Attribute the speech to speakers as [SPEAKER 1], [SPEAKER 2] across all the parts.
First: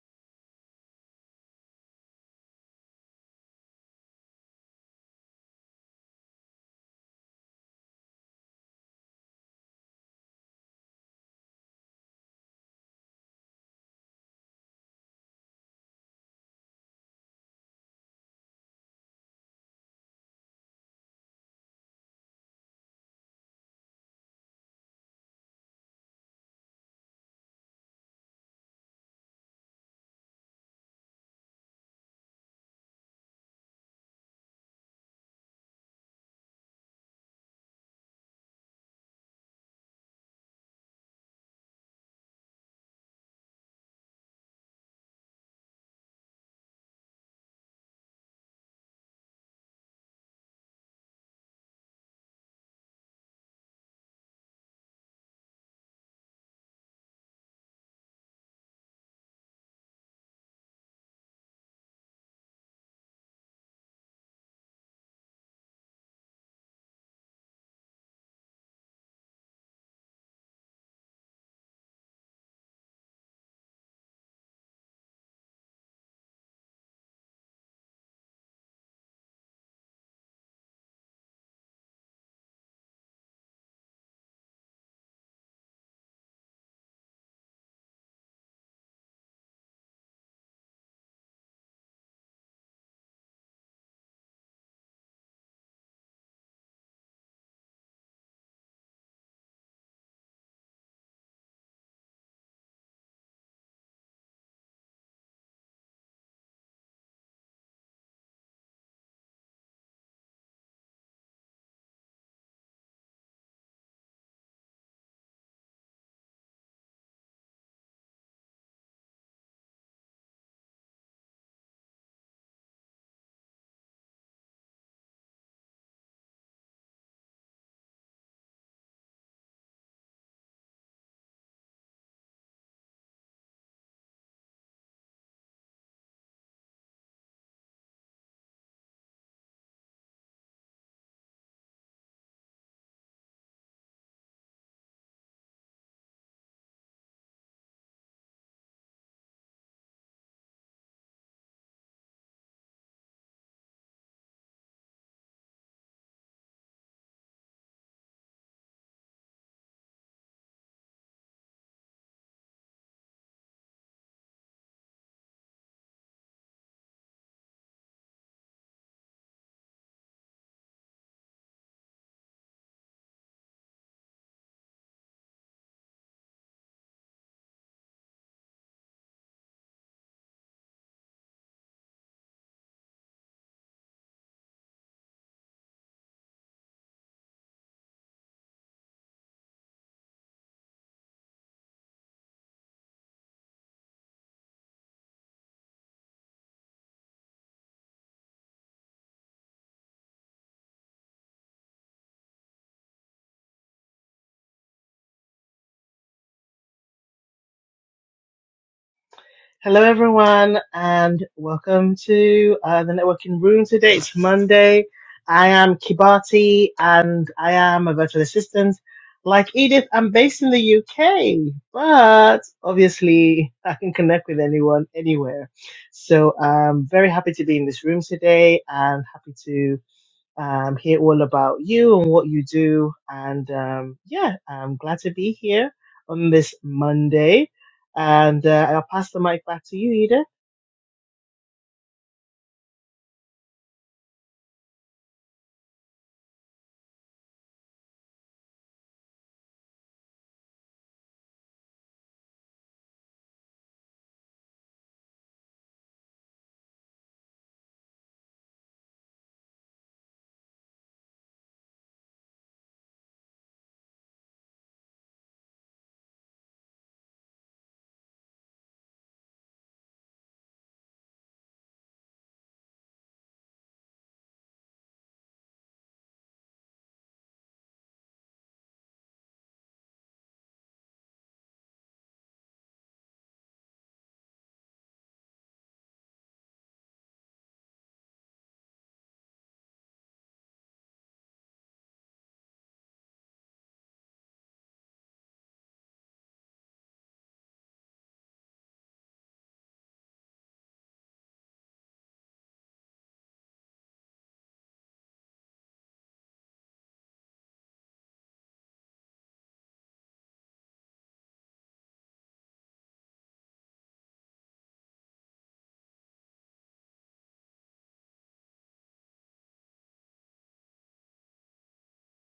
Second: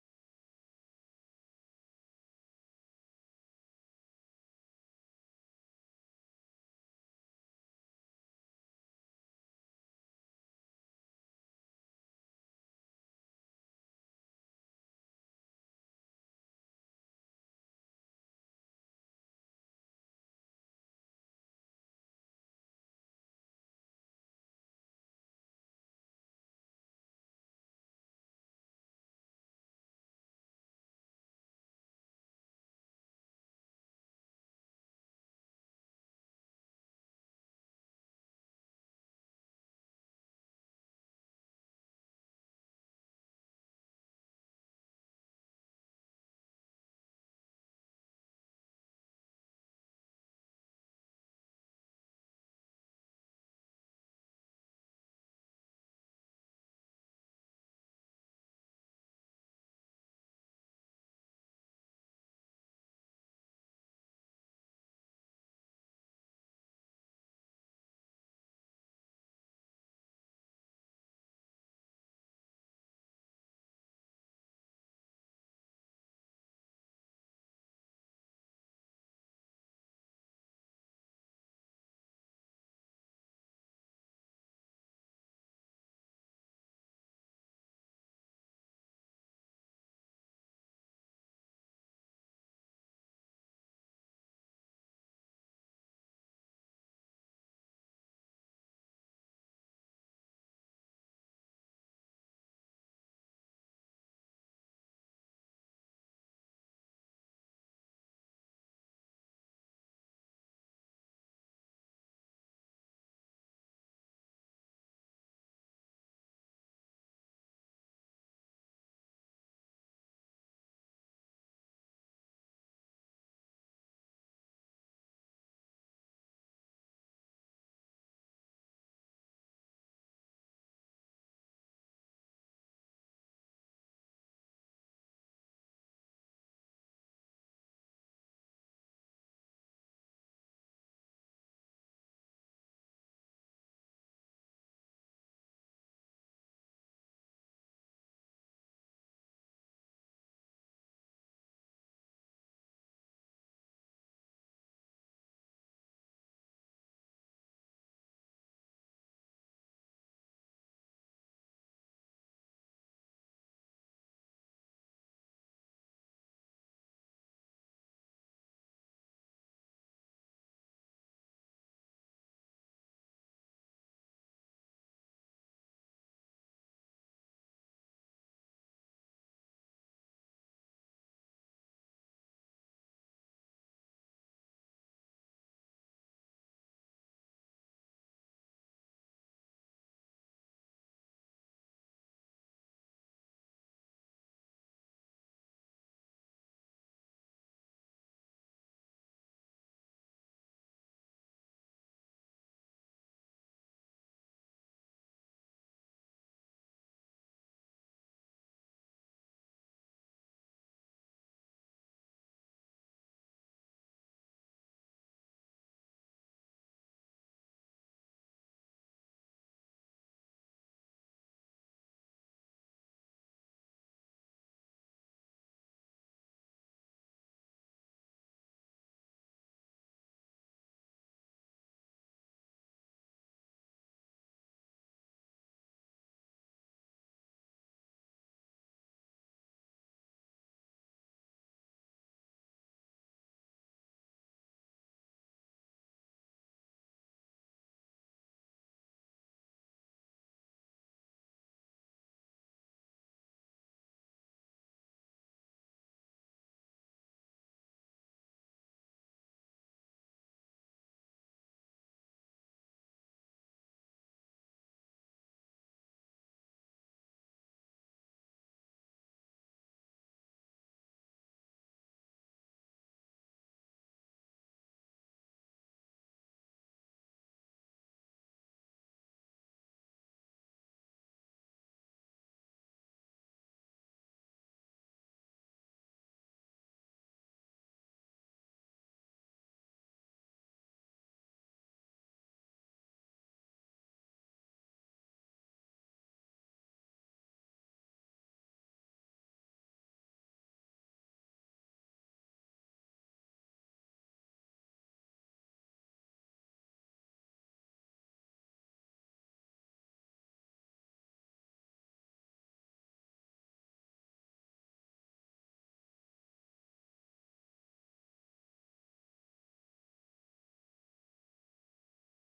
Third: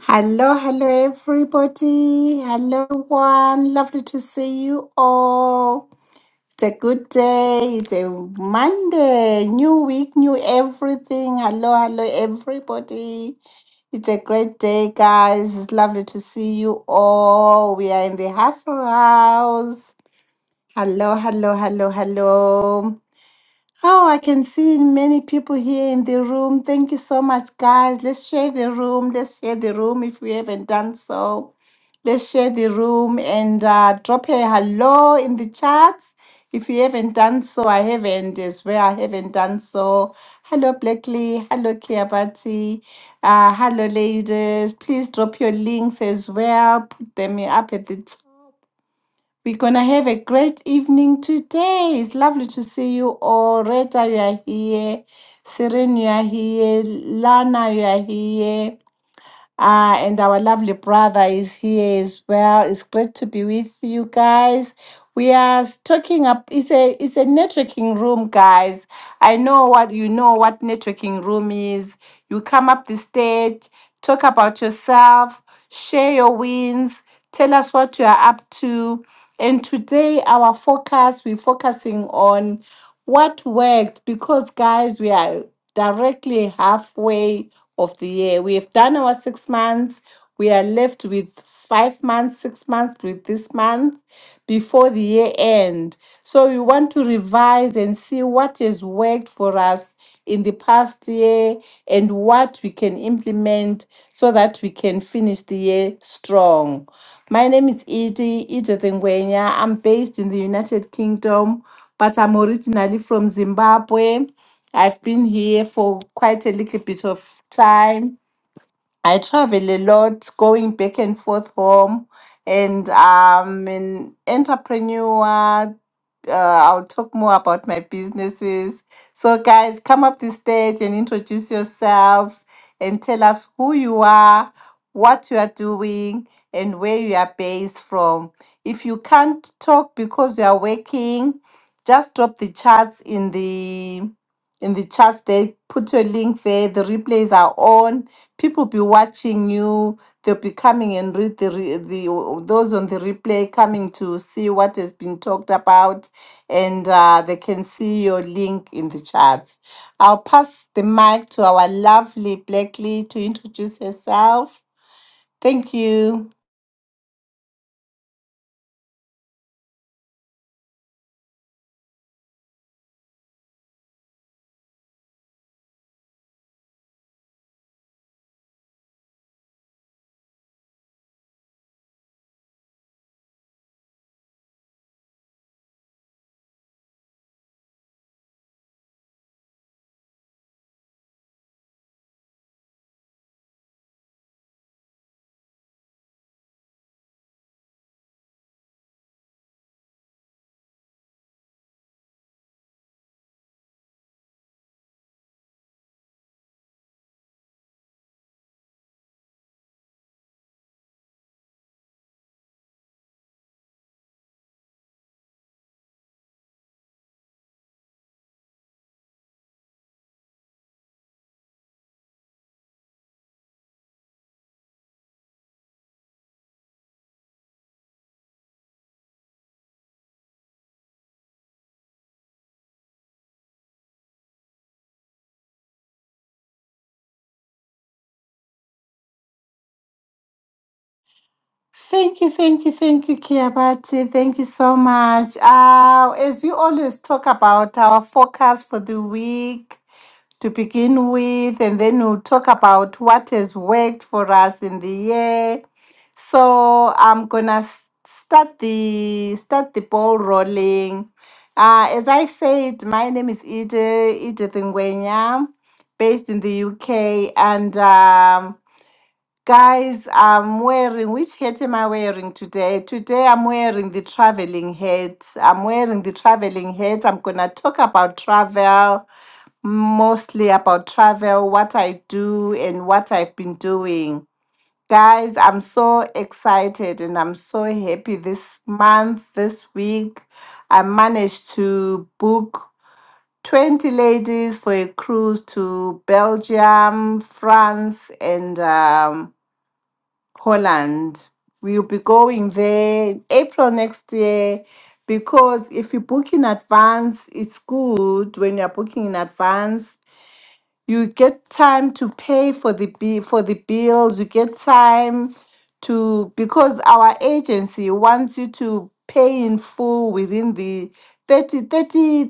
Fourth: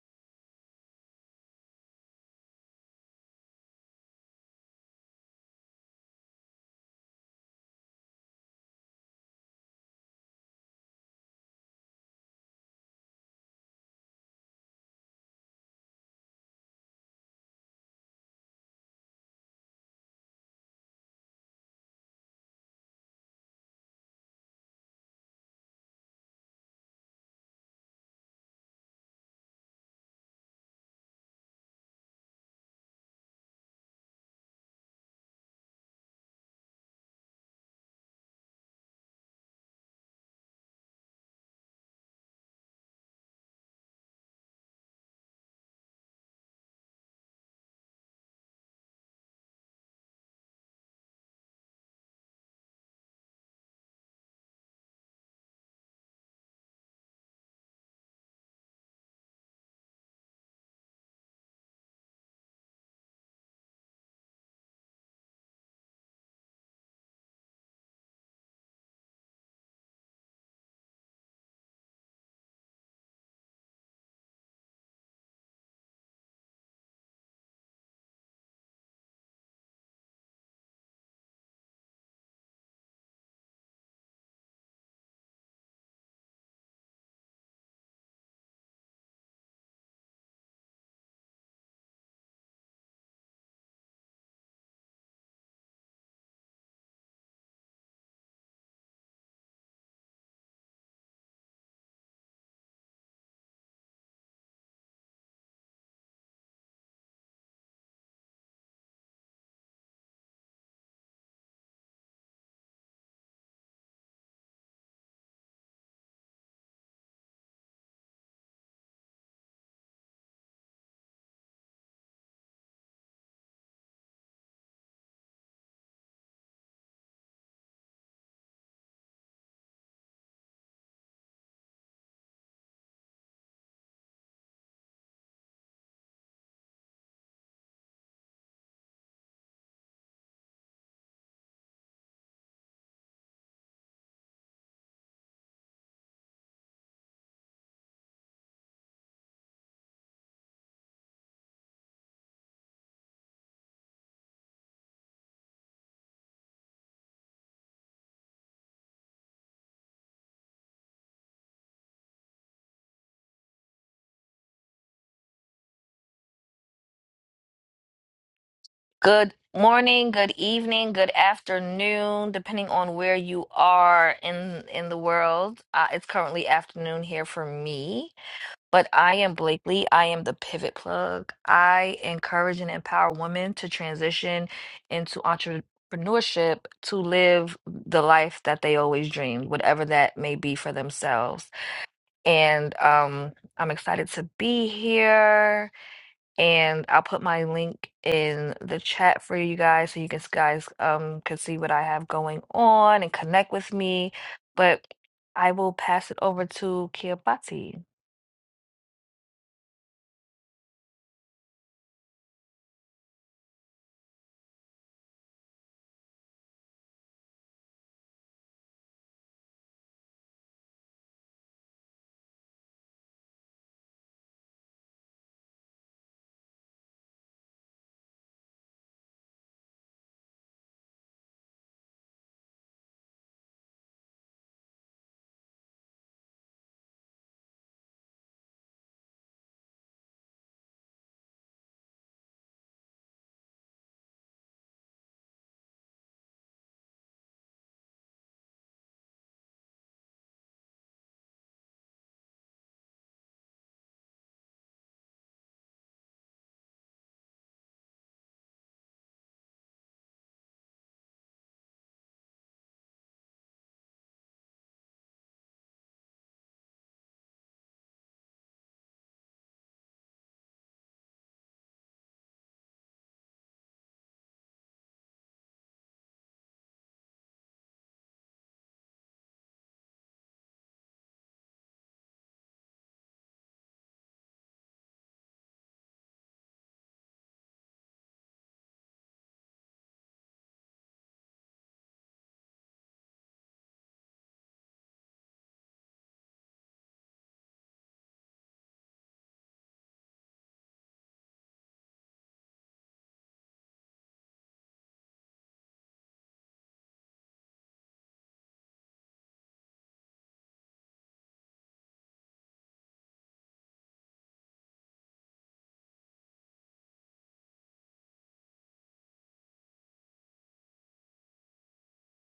[SPEAKER 1] Hello, hello, everybody. Hello, one. Lovely to see you all. It's a good day. It's a Monday. New week, new everything. Hello, hello, everybody. It's a great day, guys. It's lovely to see you all. We are in the hustle house. Hello, hello, hello, hello. Oh, I can see many people here in the room. Thank you so much, guys. Let's share the room. Let's share the room if we haven't done so. Let's share the room and uh, drop a hello in the chats. If you haven't done so, I haven't as well. I haven't done so. Hello, Blackley. Hello, Kiabati. Uh, hello, ladies. Please drop your links as well. Put them up at the top we're going to have a great evening today. It's lovely to see you all. Rita, you are here. Serene, you are here. Lana, you are here. Ah, and our lovely brother is here as well. It's great to be with you guys. We are s- talking up. It's a it's a networking room, guys. I know what you know what networking room is. You come up the stage, talk about yourself, share your wins, Tell us what you are up to. And today, our focus, we're focusing on what worked because, guys, we are directly halfway of the year. We have done our six months. We are left with five months, six months with this month before the year end. So, we want to revise analyze and see what has worked for us in the past year and what we can implement so that we can finish the year strong. My name is Edie, Edith Ngwenya. I'm based in the United Kingdom, but I'm originally from Zimbabwe. I've been here for quite a little bit of time I travel a lot, going back and forth home, and I'm an entrepreneur. Uh, I'll talk more about my businesses. So, guys, come up the stage and introduce yourselves and tell us who you are, what you are doing, and where you are based from. If you can't talk because you are working, just drop the chats in the in the chats there put your link there the replays are on people be watching you they'll be coming and read the, re- the those on the replay coming to see what has been talked about and uh, they can see your link in the chats i'll pass the mic to our lovely blackley to introduce herself thank you
[SPEAKER 2] Good morning, good evening, good afternoon, depending on where you are in in the world. Uh, it's currently afternoon here for me, but I am Blakely. I am the pivot plug. I encourage and empower women to transition into entrepreneurship to live the life that they always dreamed, whatever that may be for themselves. And um, I'm excited to be here and I'll put my link in the chat for you guys so you guys guys um can see what I have going on and connect with me. But I will pass it over to Kiyopati.
[SPEAKER 3] Hello, everyone, and welcome to uh, the networking room today. It's Monday. I am Kibati, and I am a virtual assistant. Like Edith, I'm based in the UK, but obviously I can connect with anyone anywhere. So I'm very happy to be in this room today and happy to um, hear all about you and what you do. And um, yeah, I'm glad to be here on this Monday. And uh, I'll pass the mic back to you, Edith.
[SPEAKER 1] Thank you, thank you, thank you, Kiabati. Thank you so much. Uh, as we always talk about our focus for the week, to begin with, and then we'll talk about what has worked for us in the year. So I'm gonna s- start the start the ball rolling. Uh, as I said, my name is Edith Edith Ngwenya, based in the UK, and um, Guys, I'm wearing, which hat am I wearing today? Today I'm wearing the traveling hat. I'm wearing the traveling hat. I'm going to talk about travel, mostly about travel, what I do, and what I've been doing. Guys, I'm so excited and I'm so happy this month, this week. I managed to book 20 ladies for a cruise to Belgium, France, and um, Holland. We'll be going there in April next year because if you book in advance, it's good when you're booking in advance. You get time to pay for the bi- for the bills. You get time to because our agency wants you to pay in full within the 30, thirty,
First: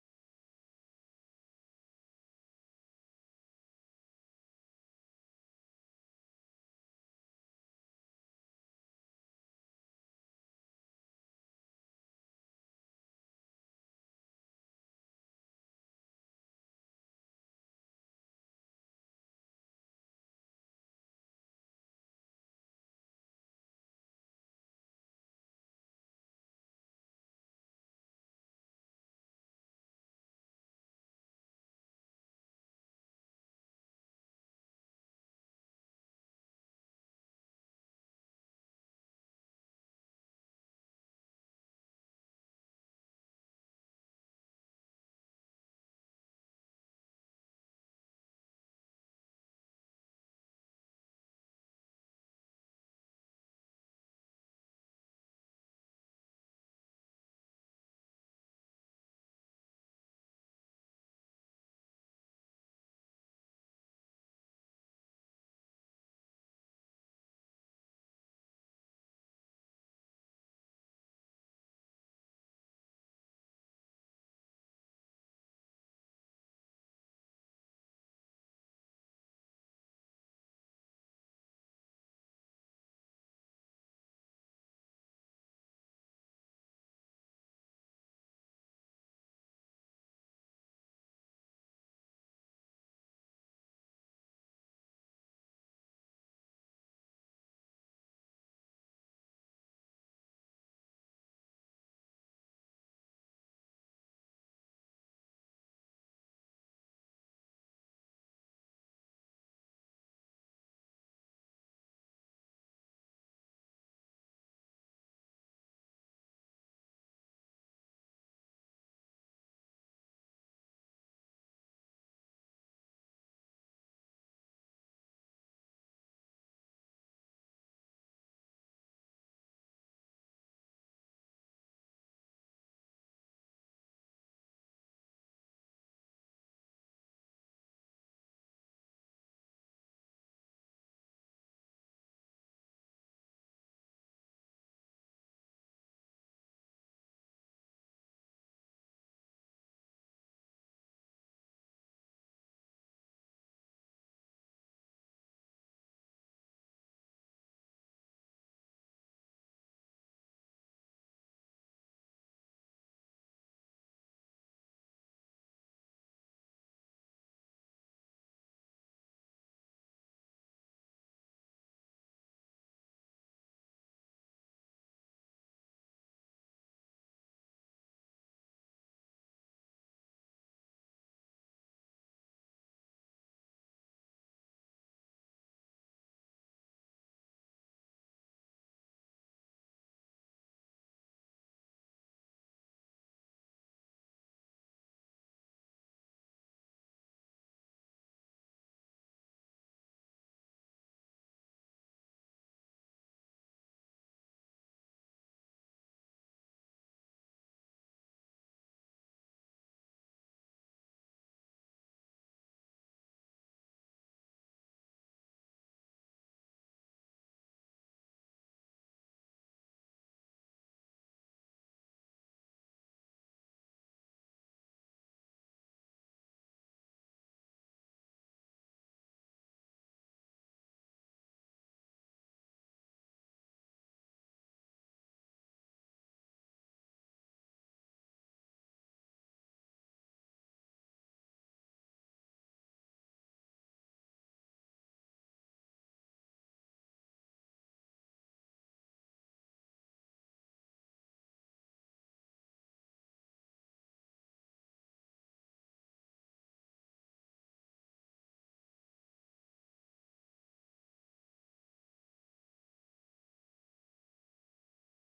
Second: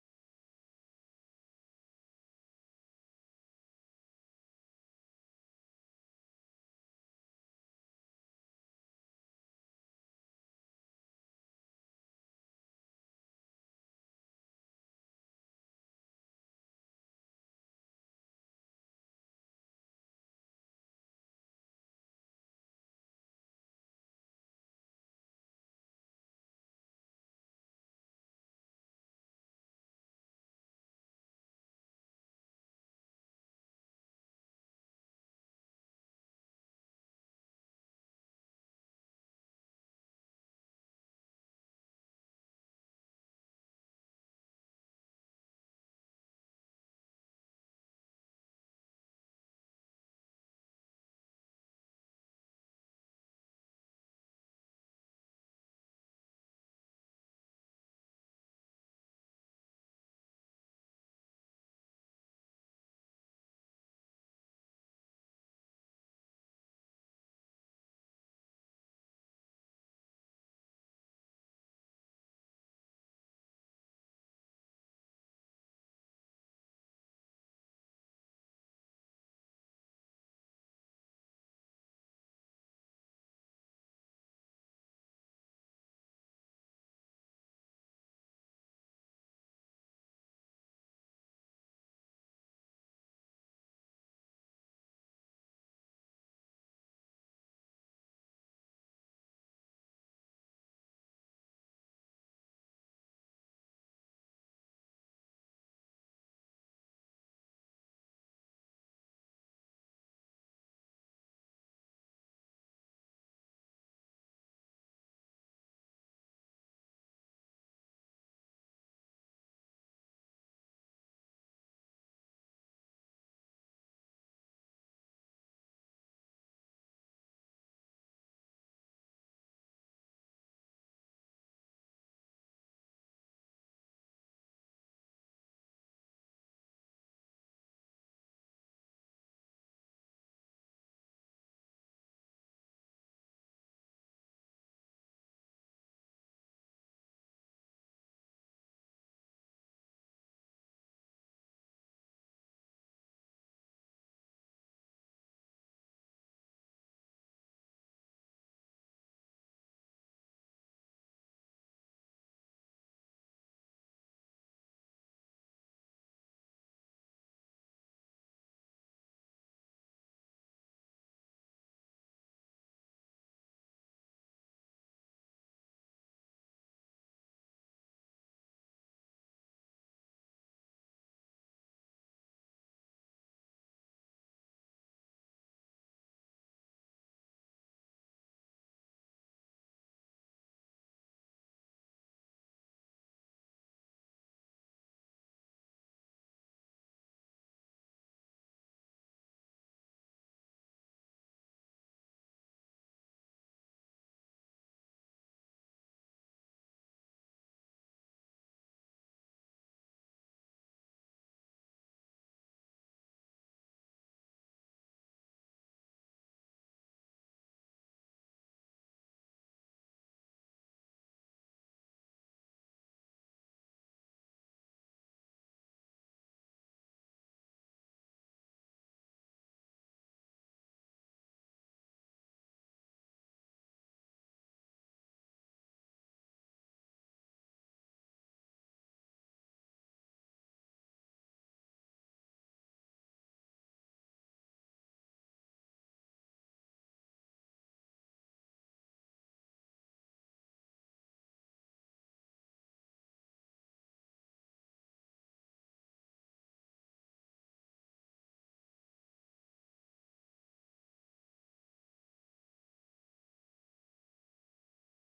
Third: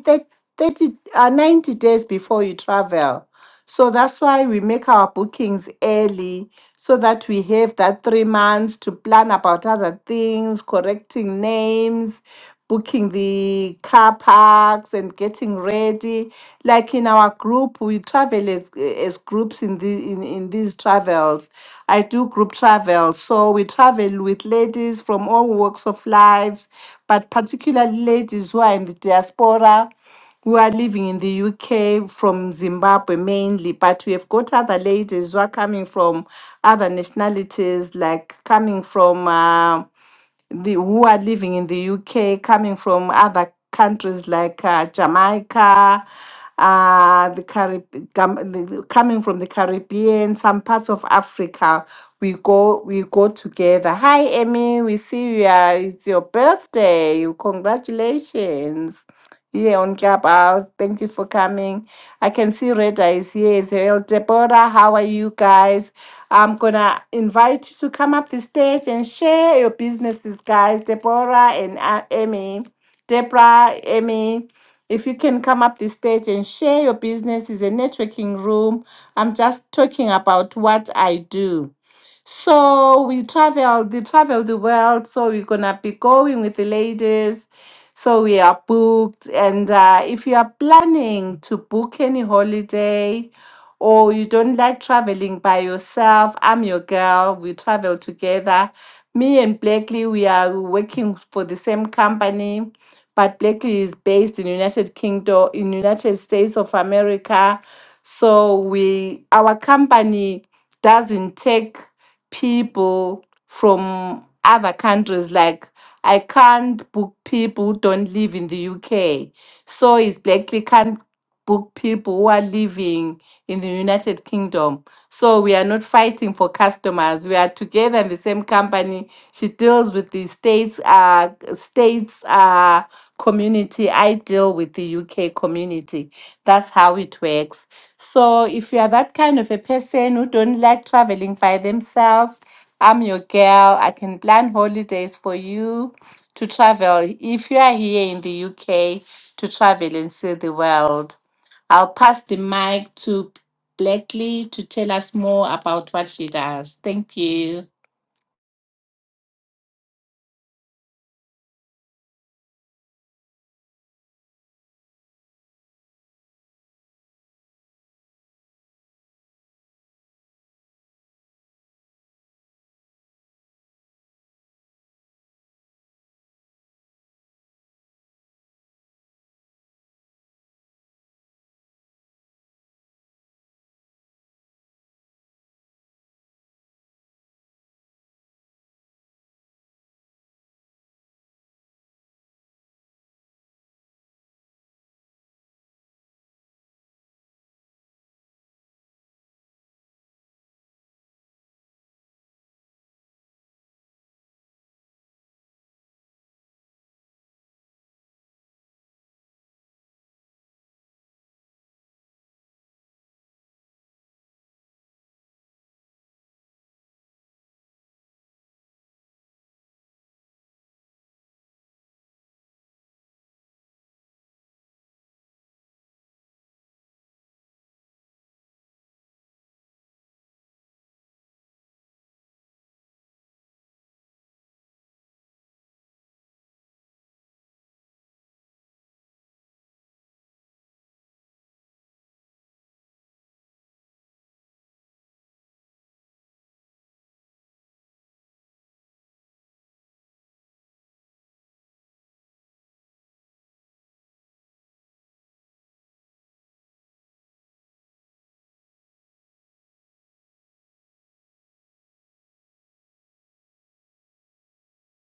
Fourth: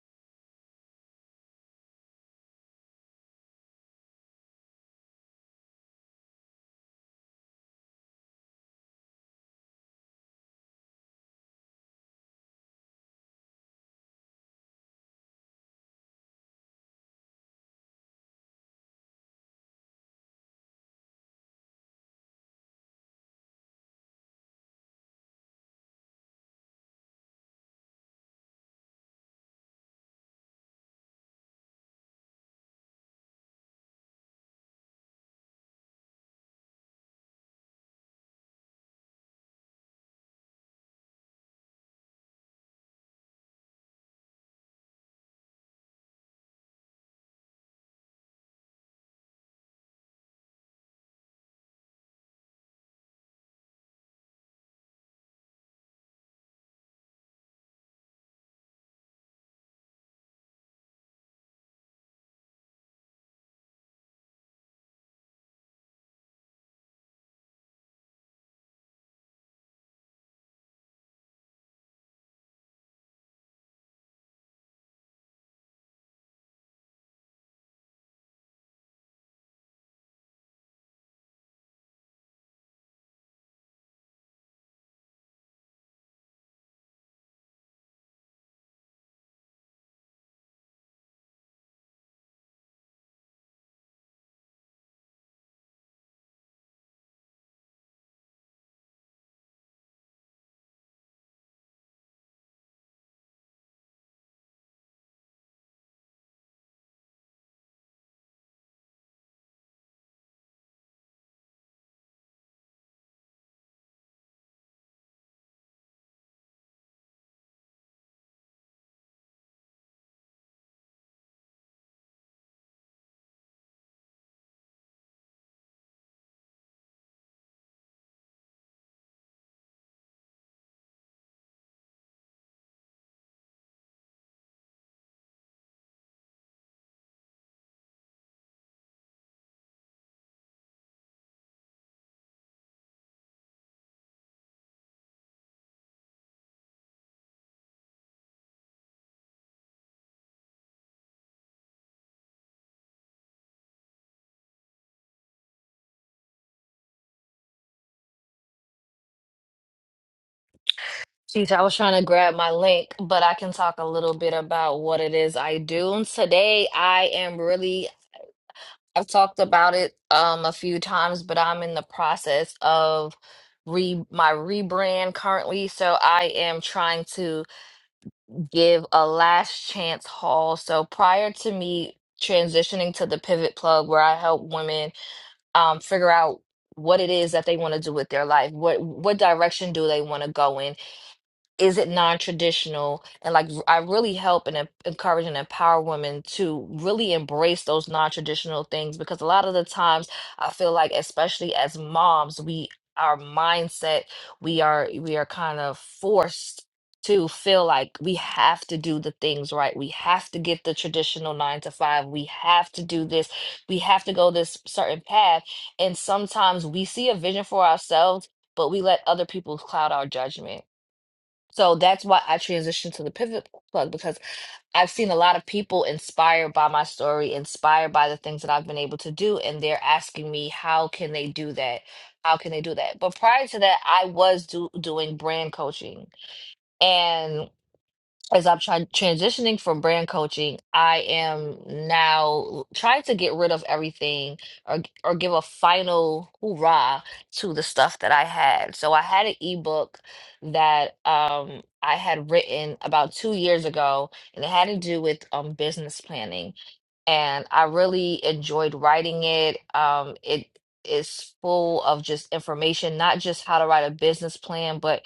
[SPEAKER 1] thirty, uh, 90 days before you travel. So that's why we make our bookings early so that we have that three months to plan about other things, correcting names, booking the car parks, and getting ready. Like in our group, we travel as, as groups in, the, in, in these travels. I do group travel. So we travel with ladies from all walks of lives, but particularly ladies who are in the diaspora who are living in the UK from Zimbabwe mainly, but we have got other ladies who are coming from other nationalities, like coming from uh, the who are living in the UK, coming from other countries like uh, Jamaica, uh, the Carib- Gam- the, coming from the Caribbean, some parts of Africa. We go, we go together. Hi, Emmy. We see you. Are, it's your birthday. Congratulations here on Clubhouse. Thank you for coming. I can see Reda is here as well. Deborah, how are you guys? I'm gonna invite you to come up the stage and share your businesses, guys. Deborah and uh, Amy, Deborah, Amy. If you can come up the stage and share your business, is a networking room. I'm just talking about what I do. So we traveled, they traveled the world. So we're gonna be going with the ladies. So we are booked. And uh, if you are planning to book any holiday or you don't like traveling by yourself, I'm your girl. We travel together. Me and Blakely, we are working for the same company, but Blakely is based in United Kingdom, in United States of America. So we, our company doesn't take people from other countries. Like I can't book people who don't live in the UK. So is Blackley can't book people who are living in the United Kingdom. So we are not fighting for customers. We are together in the same company. She deals with the states, uh, states, uh, community. I deal with the UK community. That's how it works. So if you are that kind of a person who don't like traveling by themselves, I'm your girl. I can plan holidays for you to travel if you are here in the UK to travel and see the world. I'll pass the mic to Blackley to tell us more about what she does. Thank you.
[SPEAKER 2] Jeez, I was trying to grab my link, but I can talk a little bit about what it is I do. Today I am really I've talked about it um a few times, but I'm in the process of re my rebrand currently. So I am trying to give a last chance haul. So prior to me transitioning to the pivot plug where I help women um, figure out what it is that they want to do with their life, what what direction do they want to go in is it non-traditional and like i really help and em- encourage and empower women to really embrace those non-traditional things because a lot of the times i feel like especially as moms we our mindset we are we are kind of forced to feel like we have to do the things right we have to get the traditional nine to five we have to do this we have to go this certain path and sometimes we see a vision for ourselves but we let other people cloud our judgment so that's why I transitioned to the pivot plug because I've seen a lot of people inspired by my story, inspired by the things that I've been able to do, and they're asking me how can they do that? How can they do that? But prior to that, I was do doing brand coaching. And as I'm trying transitioning from brand coaching, I am now l- trying to get rid of everything or g- or give a final hoorah to the stuff that I had. So I had an ebook that um I had written about two years ago, and it had to do with um business planning and I really enjoyed writing it. Um, it is full of just information, not just how to write a business plan, but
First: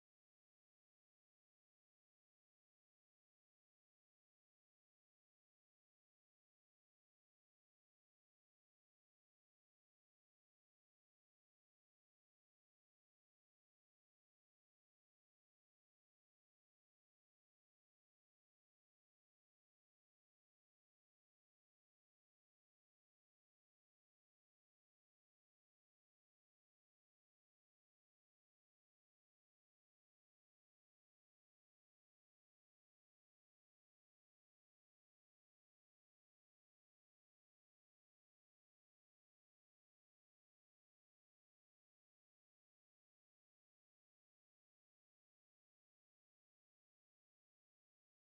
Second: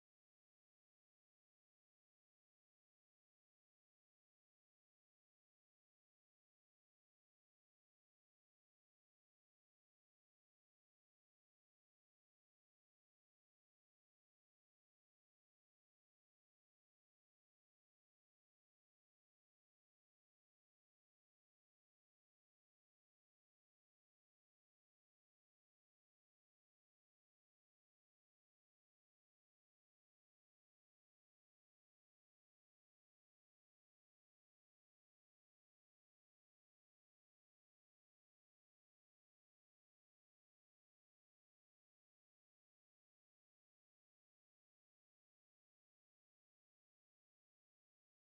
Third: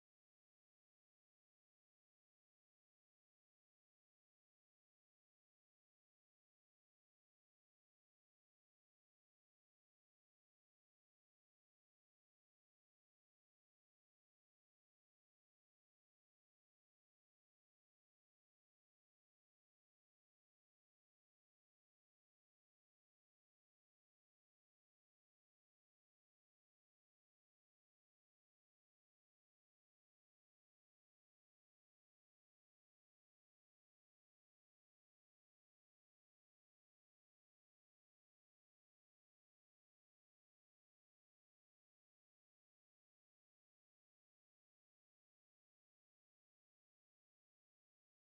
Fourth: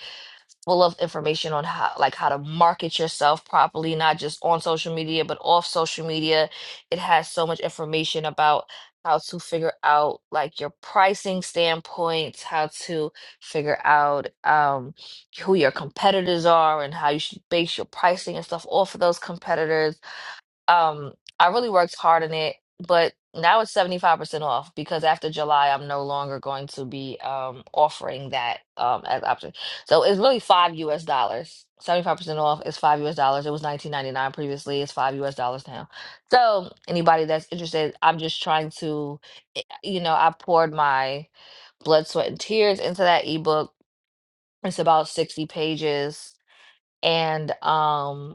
[SPEAKER 2] full of information on how like how to market yourself properly not just on social media but off social media it has so much information about how to figure out like your pricing standpoints how to figure out um who your competitors are and how you should base your pricing and stuff off of those competitors um, I really worked hard on it, but now it's 75% off because after July, I'm no longer going to be um offering that um as option. So it's really five US dollars. 75% off is five US dollars. It was 19.99 previously. It's five US dollars now. So anybody that's interested, I'm just trying to, eh, you know, I poured my blood, sweat, and tears into that ebook. It's about 60 pages. And um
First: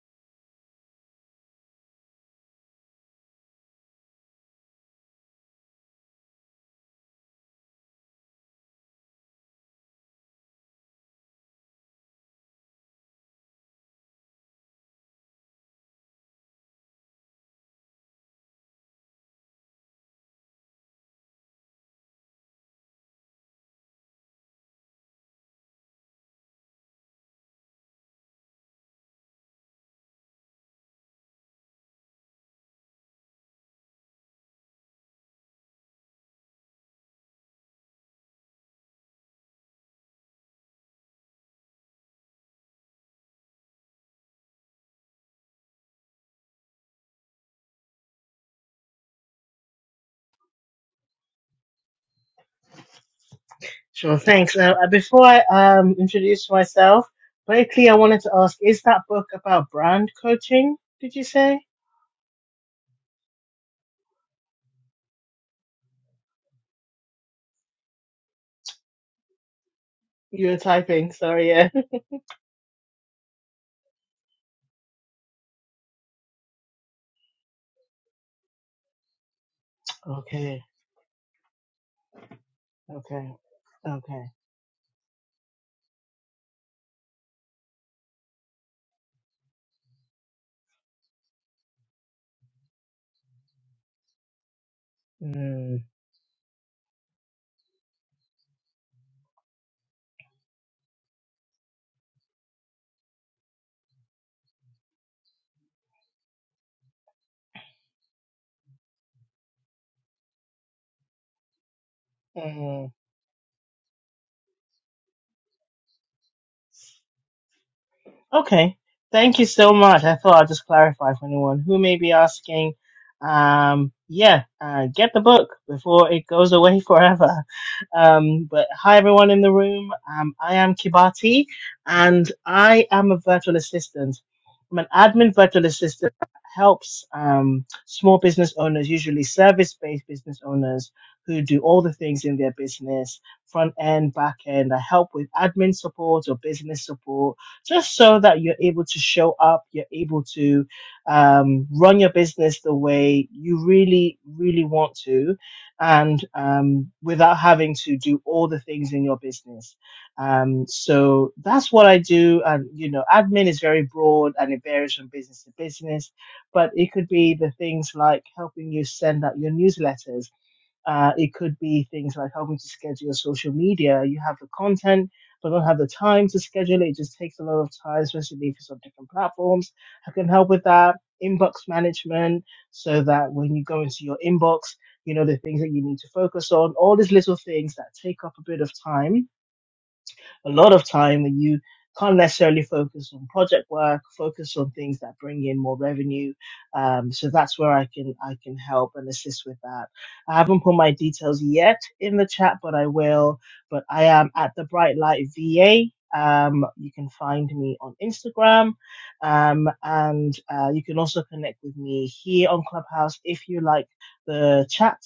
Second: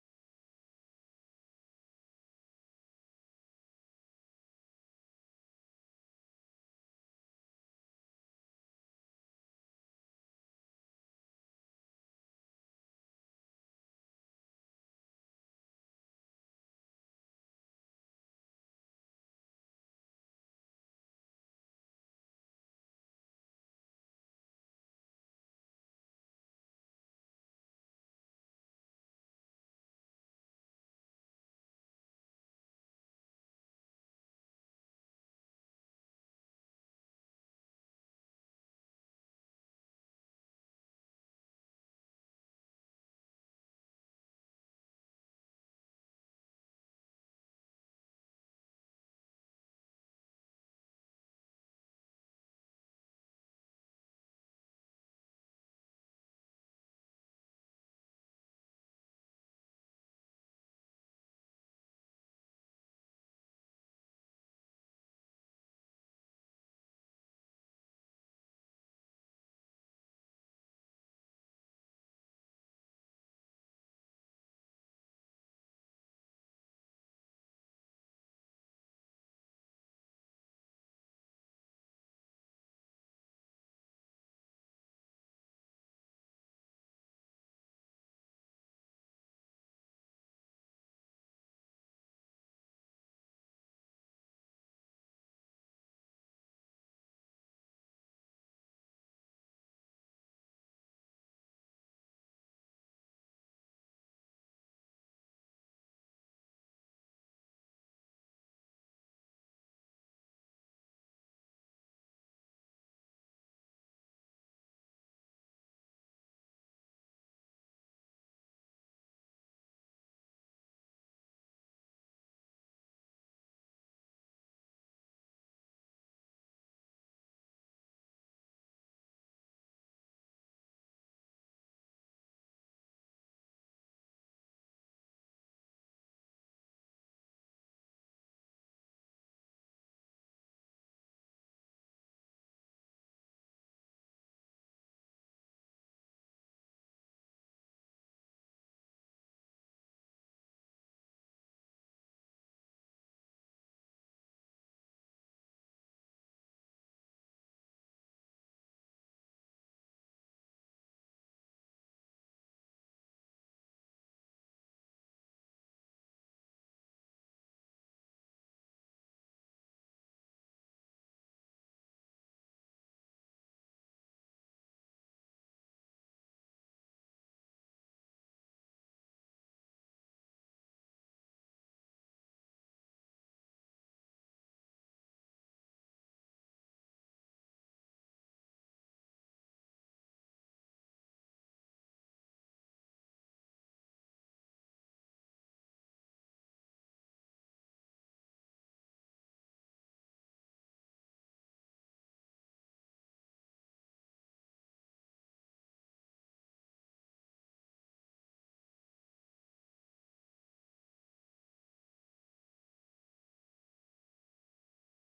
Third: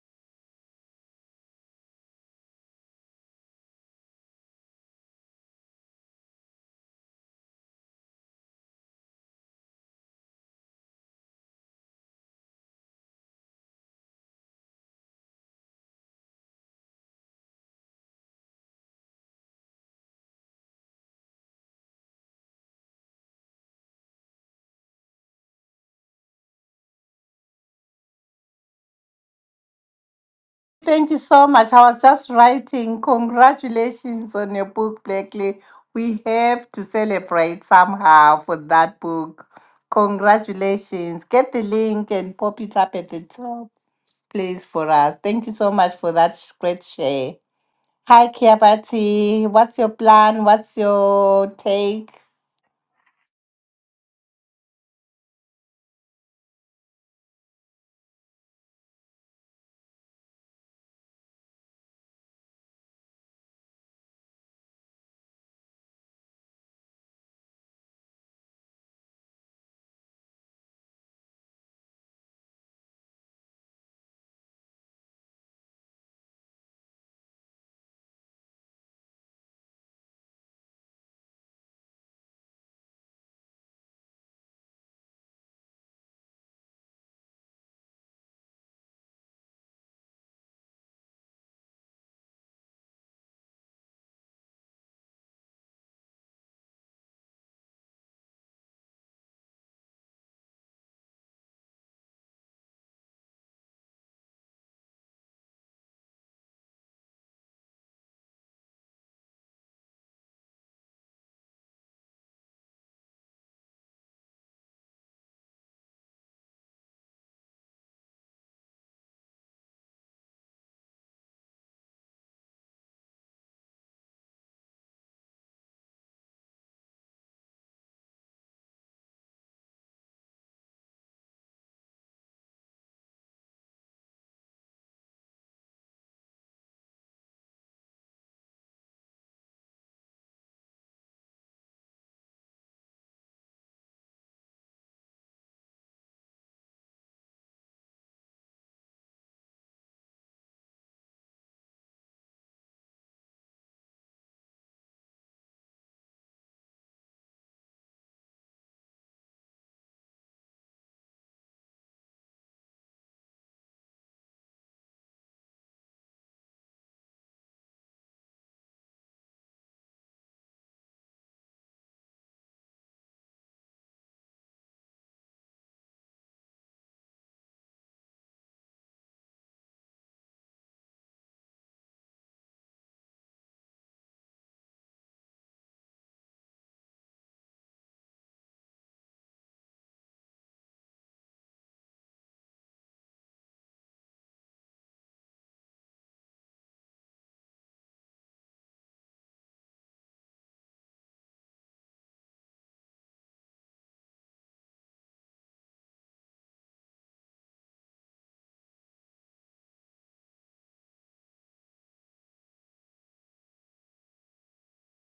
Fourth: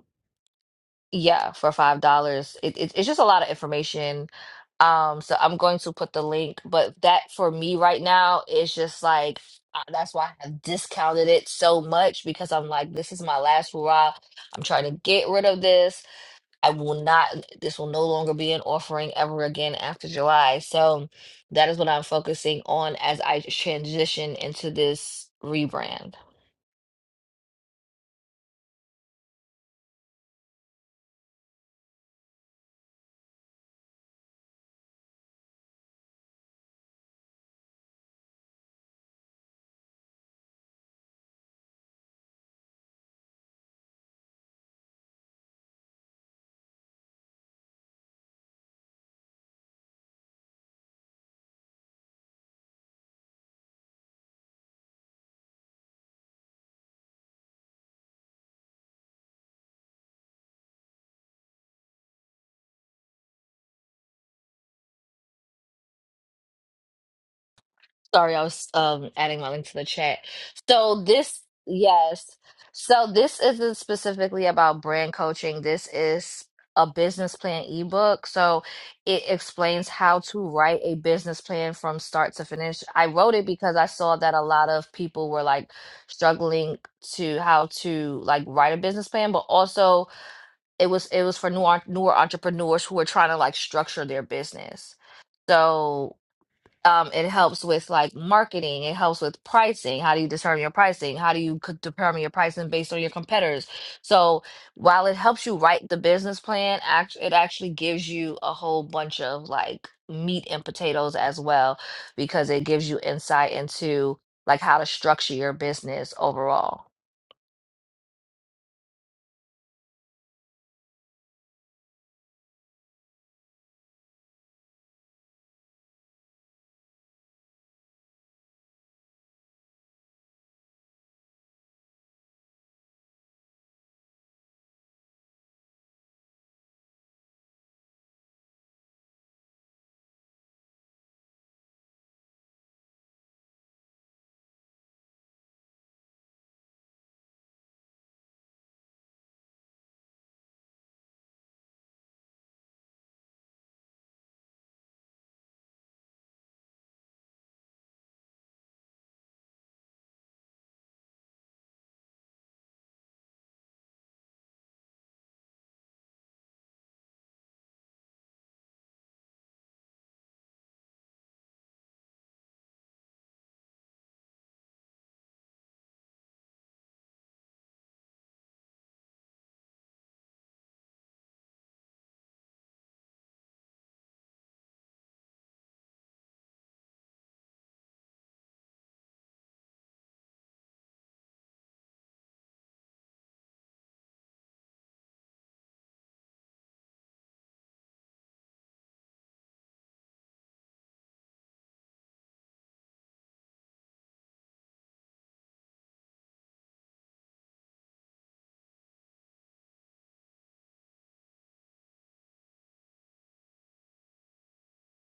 [SPEAKER 2] yeah, for five dollars. It, it it's just a lot of information. Um, so I'm going to put the link, but that for me right now is just like uh, that's why I have discounted it so much because I'm like, this is my last hurrah. I'm trying to get rid of this. I will not, this will no longer be an offering ever again after July. So that is what I'm focusing on as I transition into this rebrand.
[SPEAKER 1] Thank you so much. I was just writing. Congratulations on your book, Blakely. We have to celebrate somehow for that book. Congratulations. Get the link and pop it up at the top, please, for us. Thank you so much for that sh- great share. Hi, Kiabati. What's your plan? What's your take?
[SPEAKER 3] Sure, thanks. Uh, uh, before I um, introduce myself, Blakely, I wanted to ask is that book about brand coaching? Did you say?
[SPEAKER 2] Sorry, I was um adding my link to the chat.
[SPEAKER 3] You were
[SPEAKER 2] So
[SPEAKER 3] typing,
[SPEAKER 2] this,
[SPEAKER 3] sorry, yeah.
[SPEAKER 2] yes. So this isn't specifically about brand coaching. This is a business plan ebook. So it explains how to
[SPEAKER 3] Okay,
[SPEAKER 2] write a business plan from start to finish. I wrote
[SPEAKER 3] okay,
[SPEAKER 2] it because I saw
[SPEAKER 3] okay.
[SPEAKER 2] that a lot of people were like struggling to how to like write a business plan, but also it was it was for new newer entrepreneurs who were trying to like structure their business.
[SPEAKER 3] Mm,
[SPEAKER 2] So um, it helps with like marketing. It helps with pricing. How do you determine your pricing? How do you c- determine your pricing based on your competitors? So while it helps you write the business plan, act- it actually gives you a whole bunch of like meat and potatoes as well, because it
[SPEAKER 3] mm.
[SPEAKER 2] gives you insight into like how to structure your business overall.
[SPEAKER 3] Okay. Thank you so much. I thought I'd just clarify for anyone who may be asking. Um, yeah, uh, get the book before it goes away forever. Um, but hi, everyone in the room. Um, I am Kibati, and I am a virtual assistant. I'm an admin virtual assistant that helps um, small business owners, usually service based business owners, who do all the things in their business front end, back end. I help with admin support or business support just so that you're able to show up, you're able to um, run your business the way you really, really want to, and um, without having to do all the things in your business. Um, so that's what I do. And, you know, admin is very broad and it varies from business to business, but it could be the things like helping you send out your newsletters uh, it could be things like helping to schedule your social media. You have the content, but don't have the time to schedule it. It just takes a lot of time, especially if it's on different platforms. I can help with that. Inbox management, so that when you go into your inbox, you know the things that you need to focus on. All these little things that take up a bit of time a lot of time you can't necessarily focus on project work, focus on things that bring in more revenue. Um, so that's where I can I can help and assist with that. I haven't put my details yet in the chat, but I will. But I am at the Bright Light VA. Um, you can find me on Instagram, um, and uh, you can also connect with me here on Clubhouse if you like the chat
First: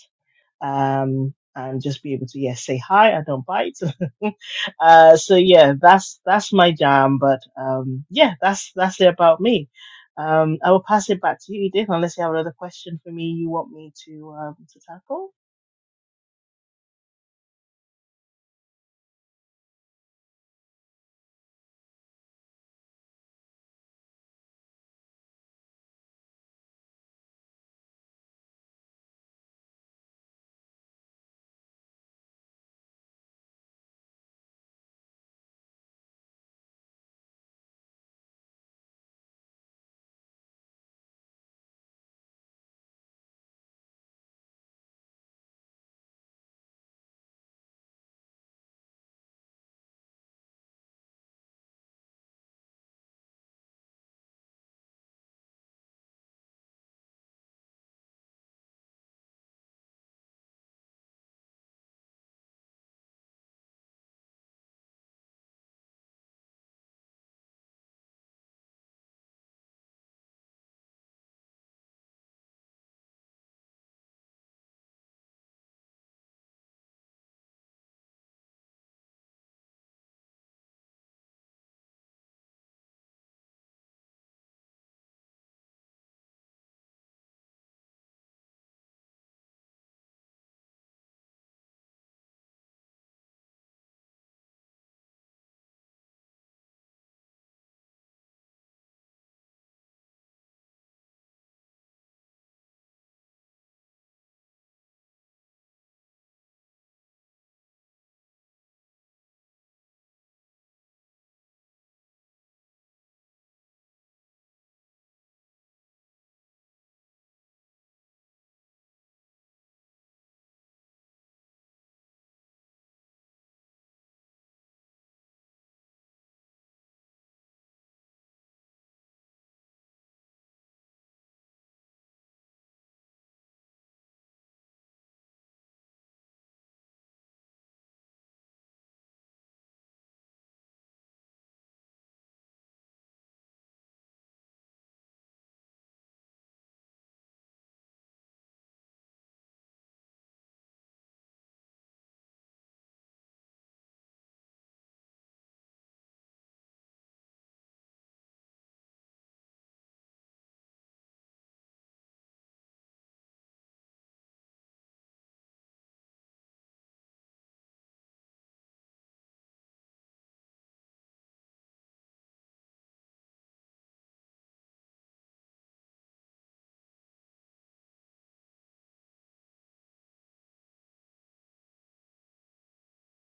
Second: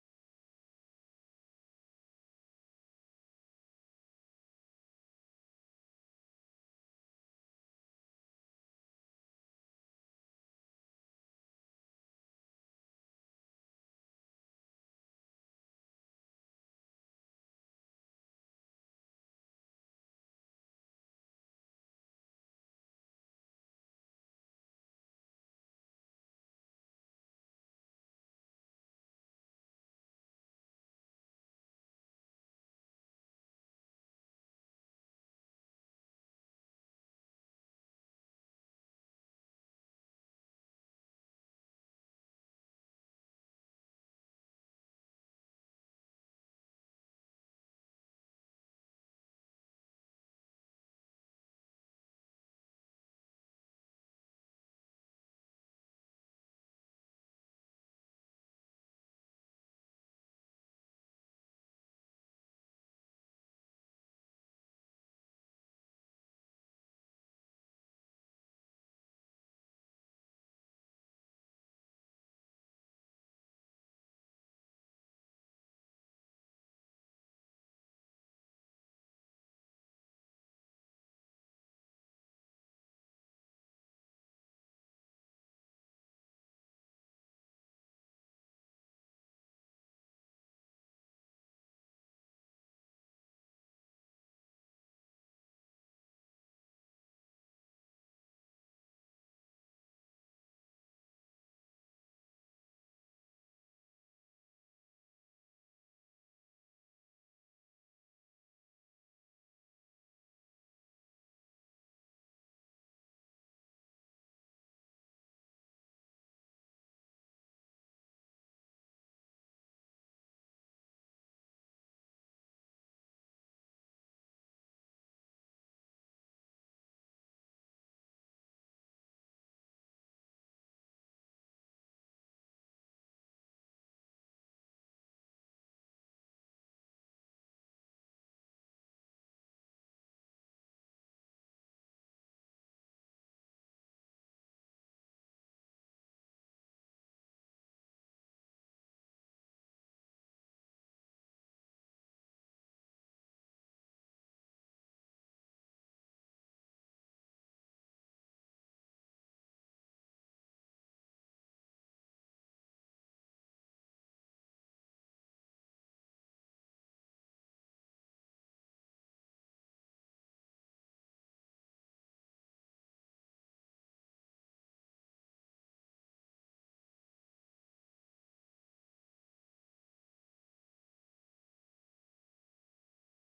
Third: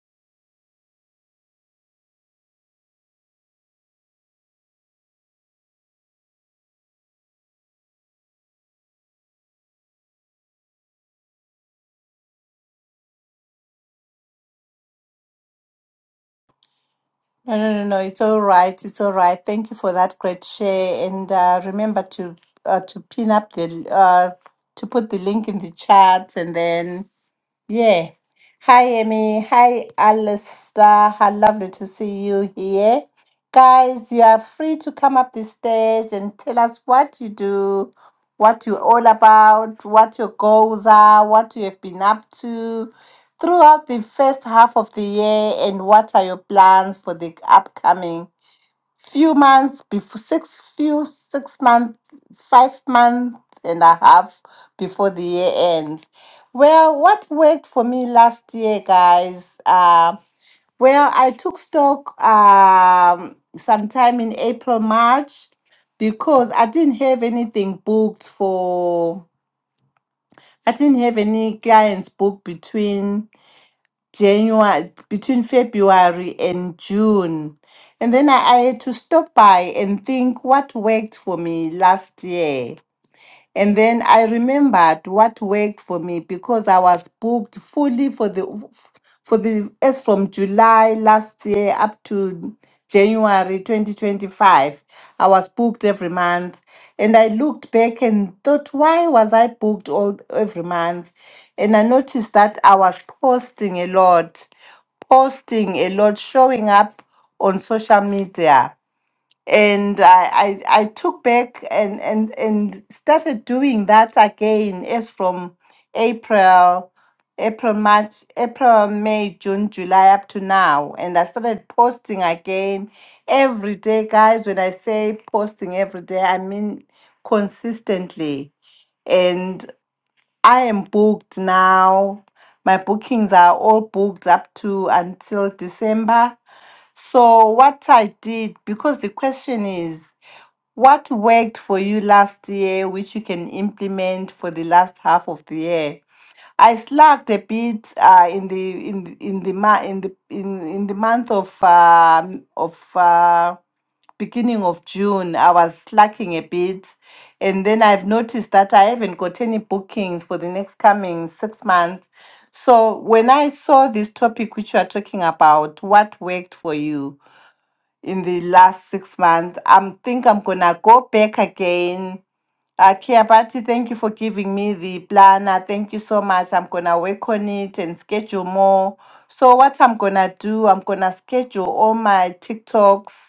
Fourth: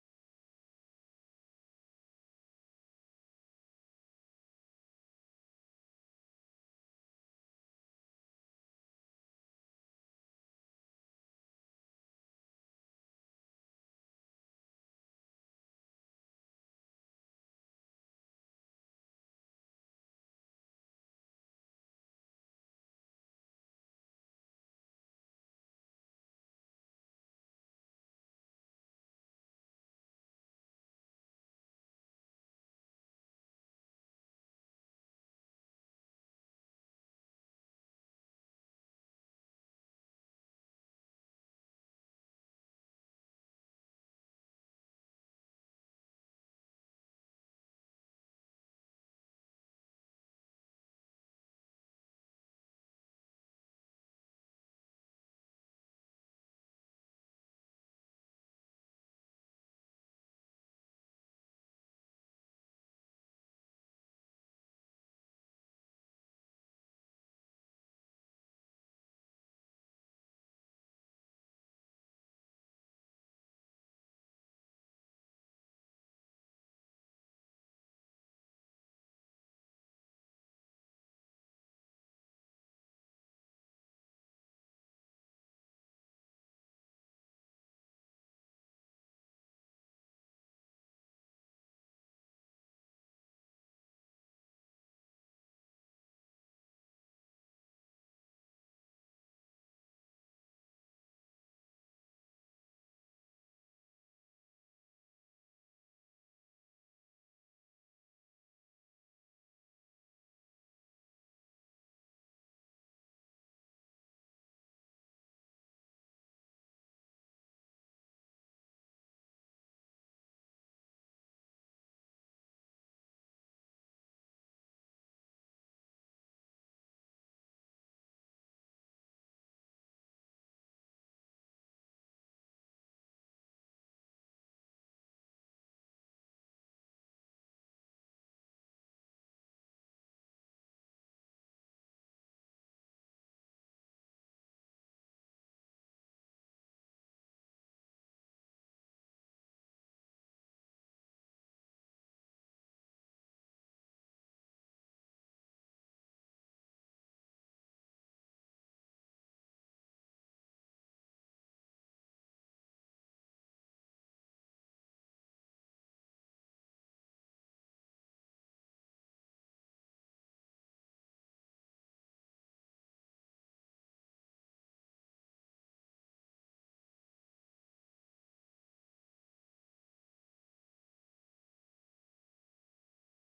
[SPEAKER 3] um, and just be able to yes say hi. I don't bite. uh, so yeah, that's that's my jam. But um, yeah, that's that's it about me. Um, I will pass it back to you, Edith, unless you have another question for me you want me to um, to tackle.
[SPEAKER 1] No, no, no, no. It's all right. It's all right. Thank you for that great share. And uh, remember to uh, to pin up the uh, to put the link in the chat, and then yeah. Hi, Amy. Hi, Alistair. How lovely to see you here. Guys, you are free to come up the stage and tell us what you do, what you're all about, what your goals are, what you have been up to throughout the first half of the year, and what are your plans for the upcoming few months before six few six month five month and a half before the year ends well what worked for me last year guys uh well i took stock um sometime in april march because i didn't have anything booked for i didn't have any clients booked between January, between February and June. And then I, I had to stop by and think what worked for me last year. And then I remembered what worked for me because I was booked fully for the for the as from July last year up to January 2025. I was booked every month. And I looked back and thought, why was I booked all every month? And I noticed that I was posting a lot, posting a lot, showing up on social media and I, I I took back and and and started doing that again as from April, April, March, April, May, June, July up to now, and I started posting again every day, guys. When I say posting every day, I mean consistently, and I am booked now. My bookings are all booked up to until December so, what I did, because the question is, what worked for you last year, which you can implement for the last half of the year? I slacked a bit uh, in the in the- in the ma- in the in, in the month of um of uh, beginning of June. I was slacking a bit, and then I've noticed that I haven't got any bookings for the next coming six months. So when I saw this topic which you are talking about, what worked for you? in the last six months. I think I'm gonna go back again. Uh, Kia Bati, thank you for giving me the planner. Thank you so much. I'm gonna work on it and schedule more. So what I'm gonna do, I'm gonna schedule all my TikToks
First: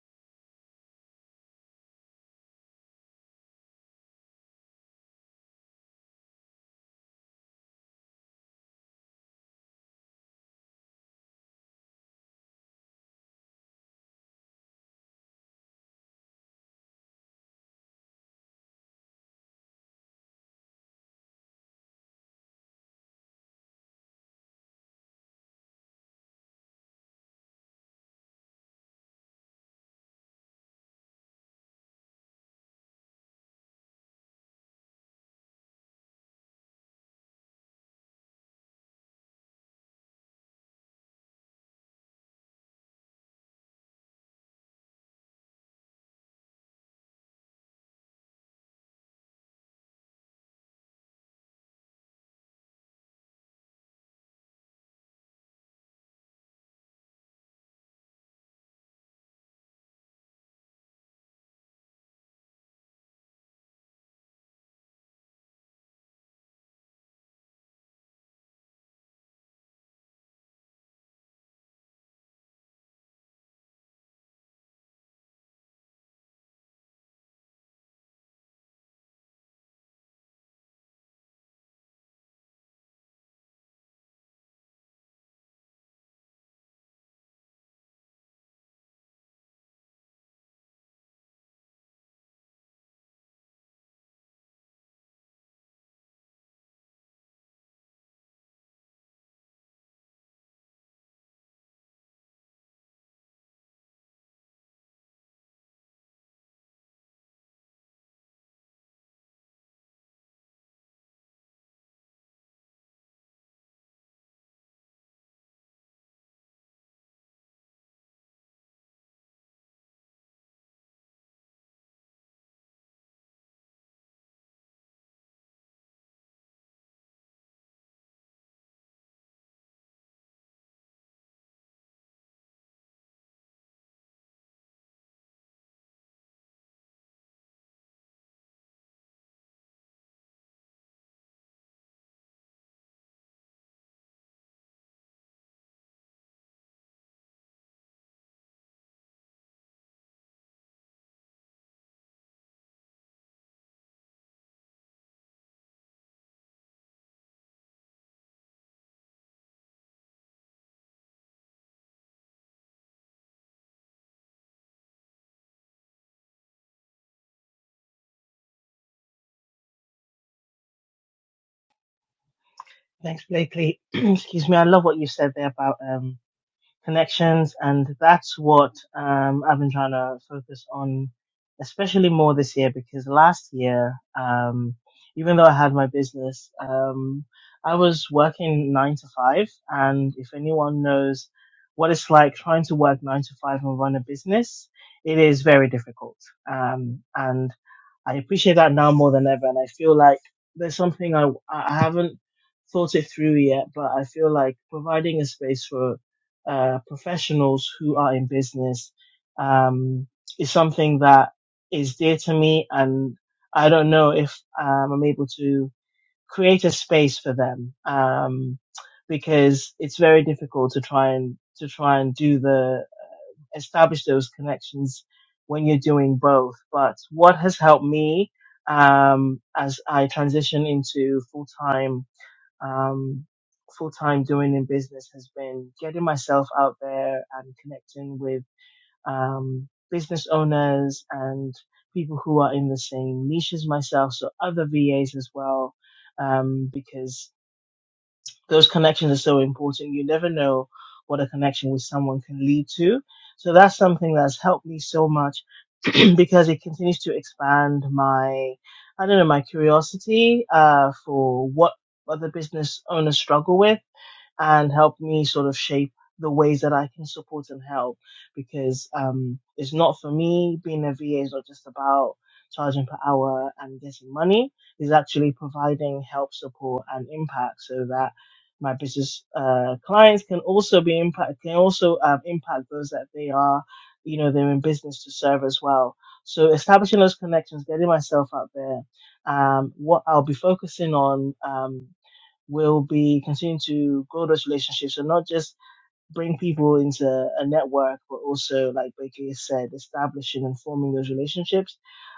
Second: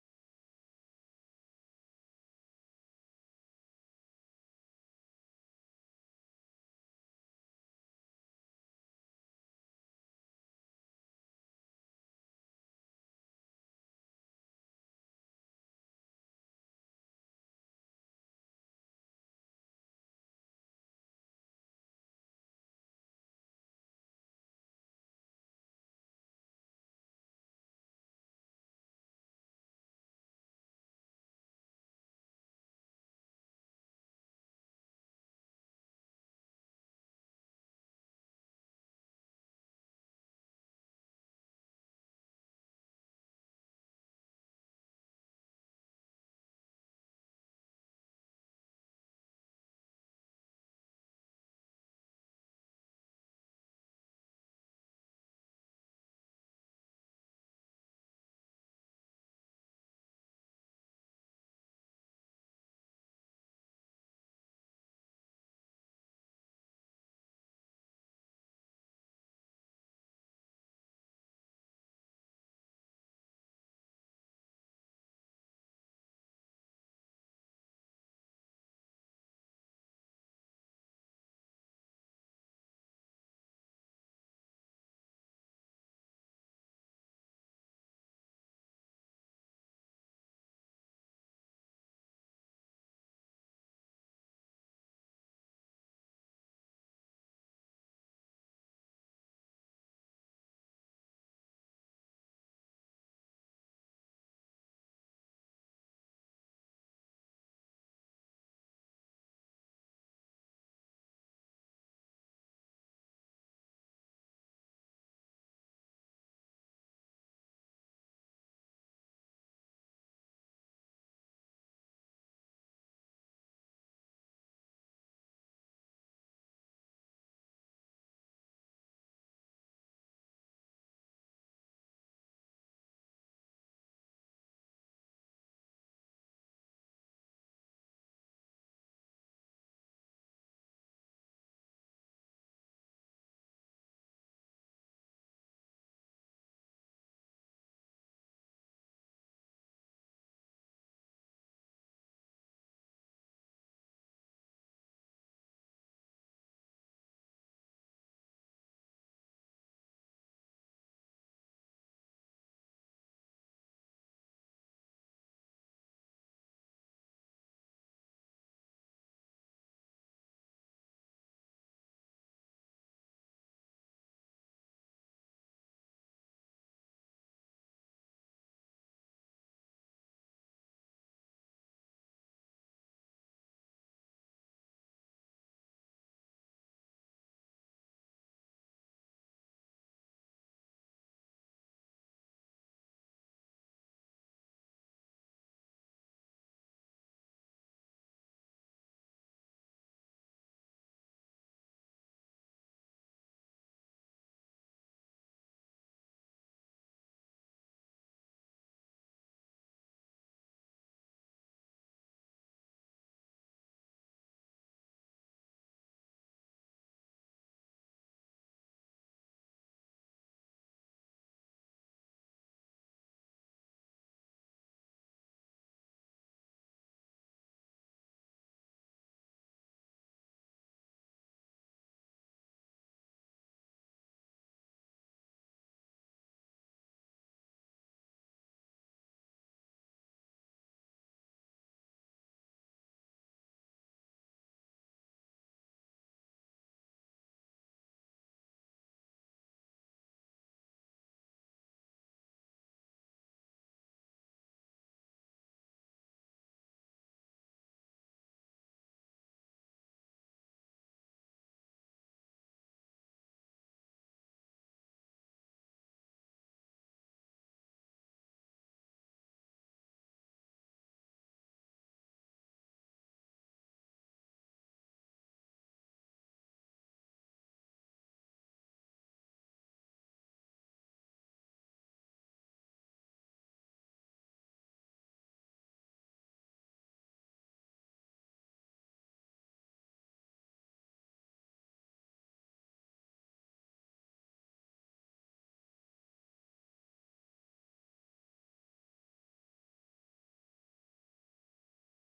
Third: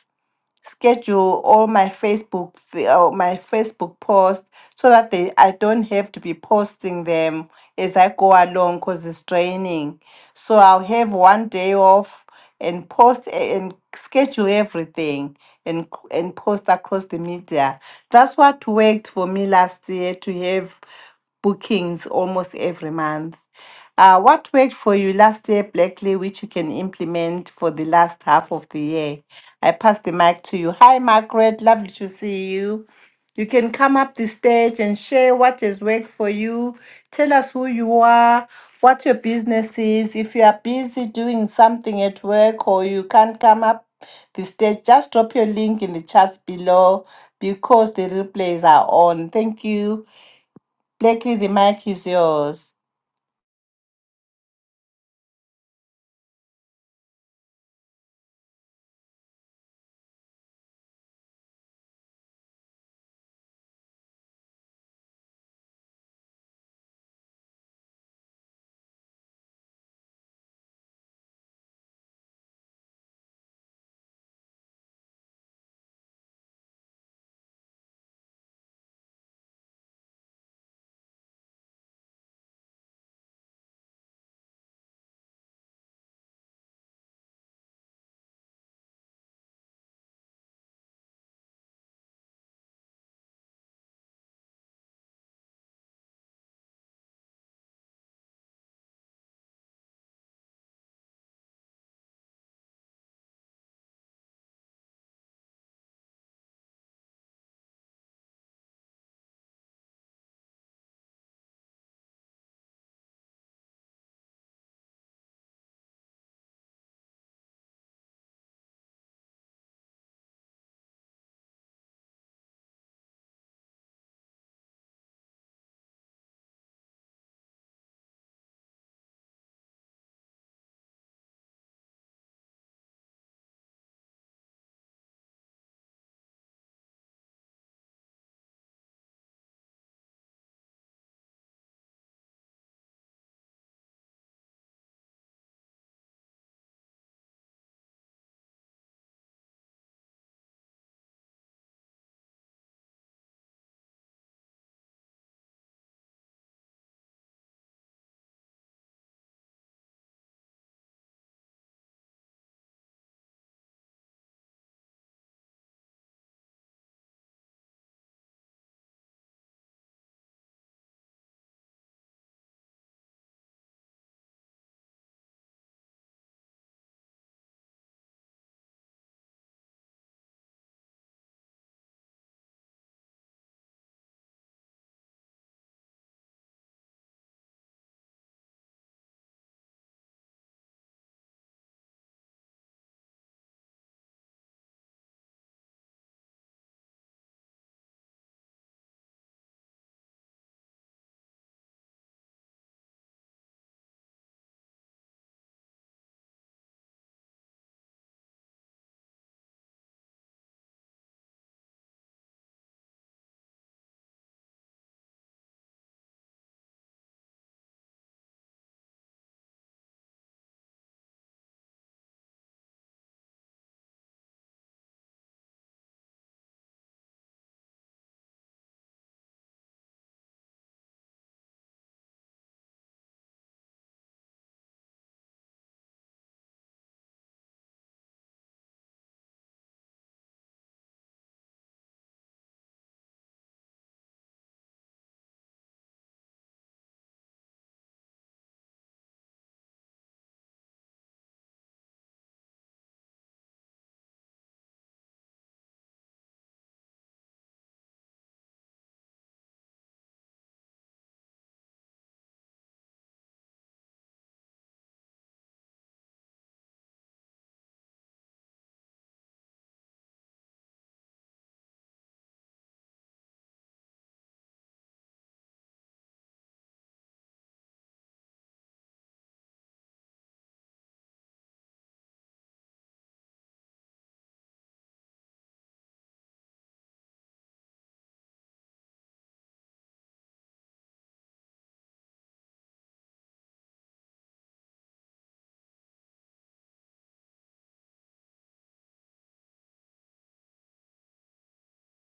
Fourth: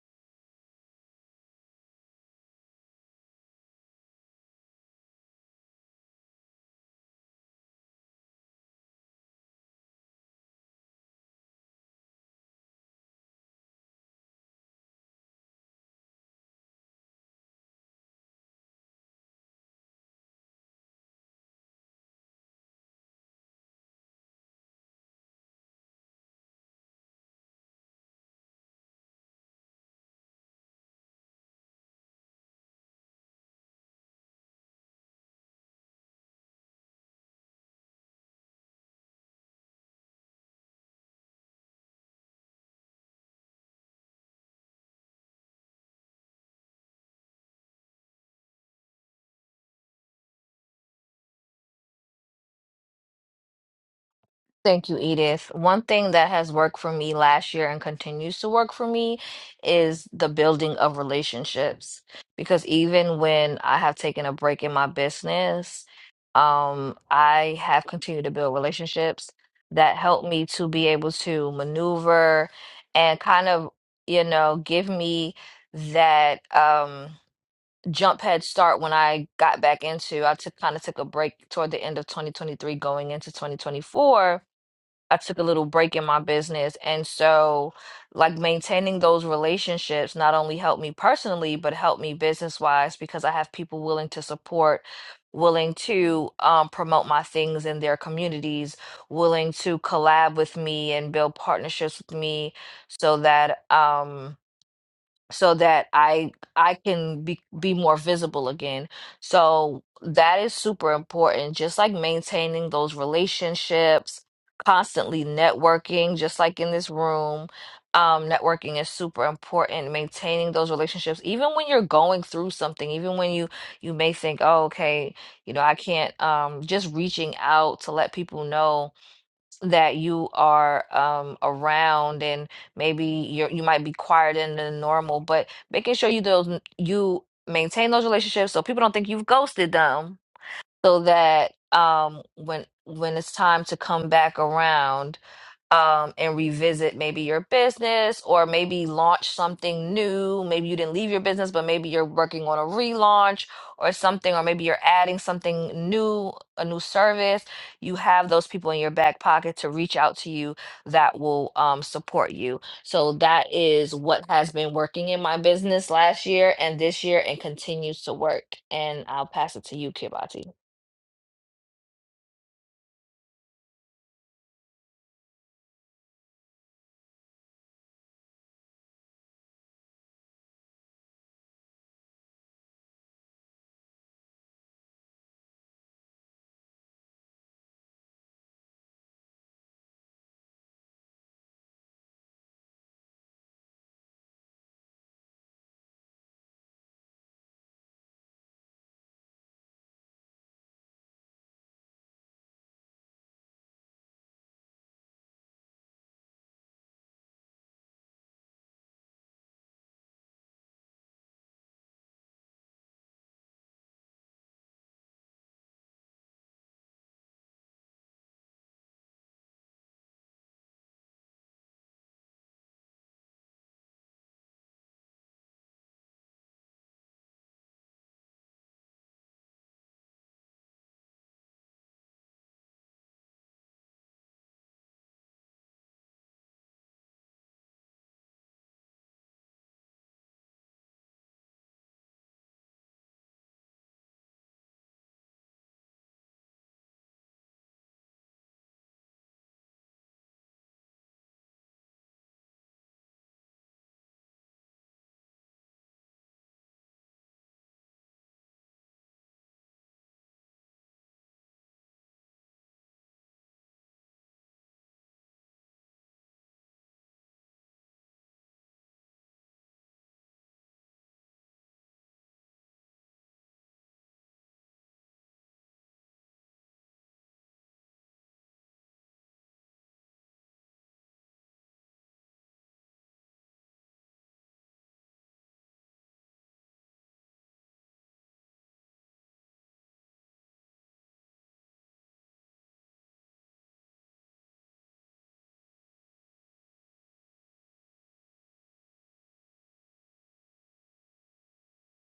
[SPEAKER 1] schedule all my Facebook f- uh, my Facebook posts so that they I don't have to be posting them as I go along because it's draining. So I'll have one day off and post a- and schedule everything and c- and post across the media. That's what worked for me last year to have bookings almost every month. Uh, what worked for you last year, Blackley, which you can implement for the last half of the year? I pass the mic to you. Hi, Margaret. Lovely to see you. You can come up the stage and share what has worked for you. Tell us who you are, what your business is. If you are busy doing something at work or you can't come up the stage, just drop your link in the chats below because the replays are on. Thank you. Blackley, the mic is yours.
[SPEAKER 2] Thank you, Edith. One thing that has worked for me last year and continues to work for me is the building of relationships. Because even when I have taken a break in my business, um, I have continued to build relationships that help me to be able to maneuver and kind of, you know, give me that um, jump head start when I got back into. I took kind of took a break toward the end of 2023 going into 2024 I took a little break in my business. And so, like, maintaining those relationships not only helped me personally, but helped me business wise because I have people willing to support, willing to um, promote my things in their communities, willing to collab with me and build partnerships with me so that. Um, so that I I can be be more visible again. So that is super important. Just like maintaining those relationships, constantly networking, just like in this room. Um, networking is super important. Maintaining those relationships, even when you're going through something, even when you you may think, "Oh, okay, you know, I can't." Um, just reaching out to let people know that you are um, around and maybe you're you might be quieter than normal, but making sure you those you maintain those relationships so people don't think you've ghosted them so that um when when it's time to come back around um and revisit maybe your business or maybe launch something new maybe you didn't leave your business but maybe you're working on a relaunch or something or maybe you're adding something new a new service you have those people in your back pocket to reach out to you that will um, support you so that is what has been working in my business last year and this year and continues to work and i'll pass it to you kibati
[SPEAKER 3] Thanks, Blakely. Excuse me. I love what you said there about um, connections, and that's what um, I've been trying to focus on, especially more this year because last year, um, even though I had my business, um, I was working nine to five, and if anyone knows what it's like trying to work nine to five and run a business, it is very difficult. Um, and I appreciate that now more than ever, and I feel like there's something I I haven't thought it through yet, but I feel like providing a space for uh, professionals who are in business um, is something that is dear to me, and I don't know if um, I'm able to create a space for them um, because it's very difficult to try and to try and do the establish those connections when you're doing both. But what has helped me um, as I transition into full time um, full time doing in business has been getting myself out there and connecting with um, business owners and people who are in the same niche as myself, so other VAs as as well, um, because those connections are so important. You never know what a connection with someone can lead to. So that's something that's helped me so much because it continues to expand my, I don't know, my curiosity uh, for what other business owners struggle with and help me sort of shape the ways that I can support and help because um, it's not for me being a VA is not just about charging per hour and getting money is actually providing help, support, and impact so that my business uh, clients can also be impact can also um, impact those that they are you know they're in business to serve as well. So establishing those connections, getting myself out there. Um, what I'll be focusing on. Um, will be continuing to grow those relationships and not just bring people into a network, but also, like Becky said, establishing and forming those relationships.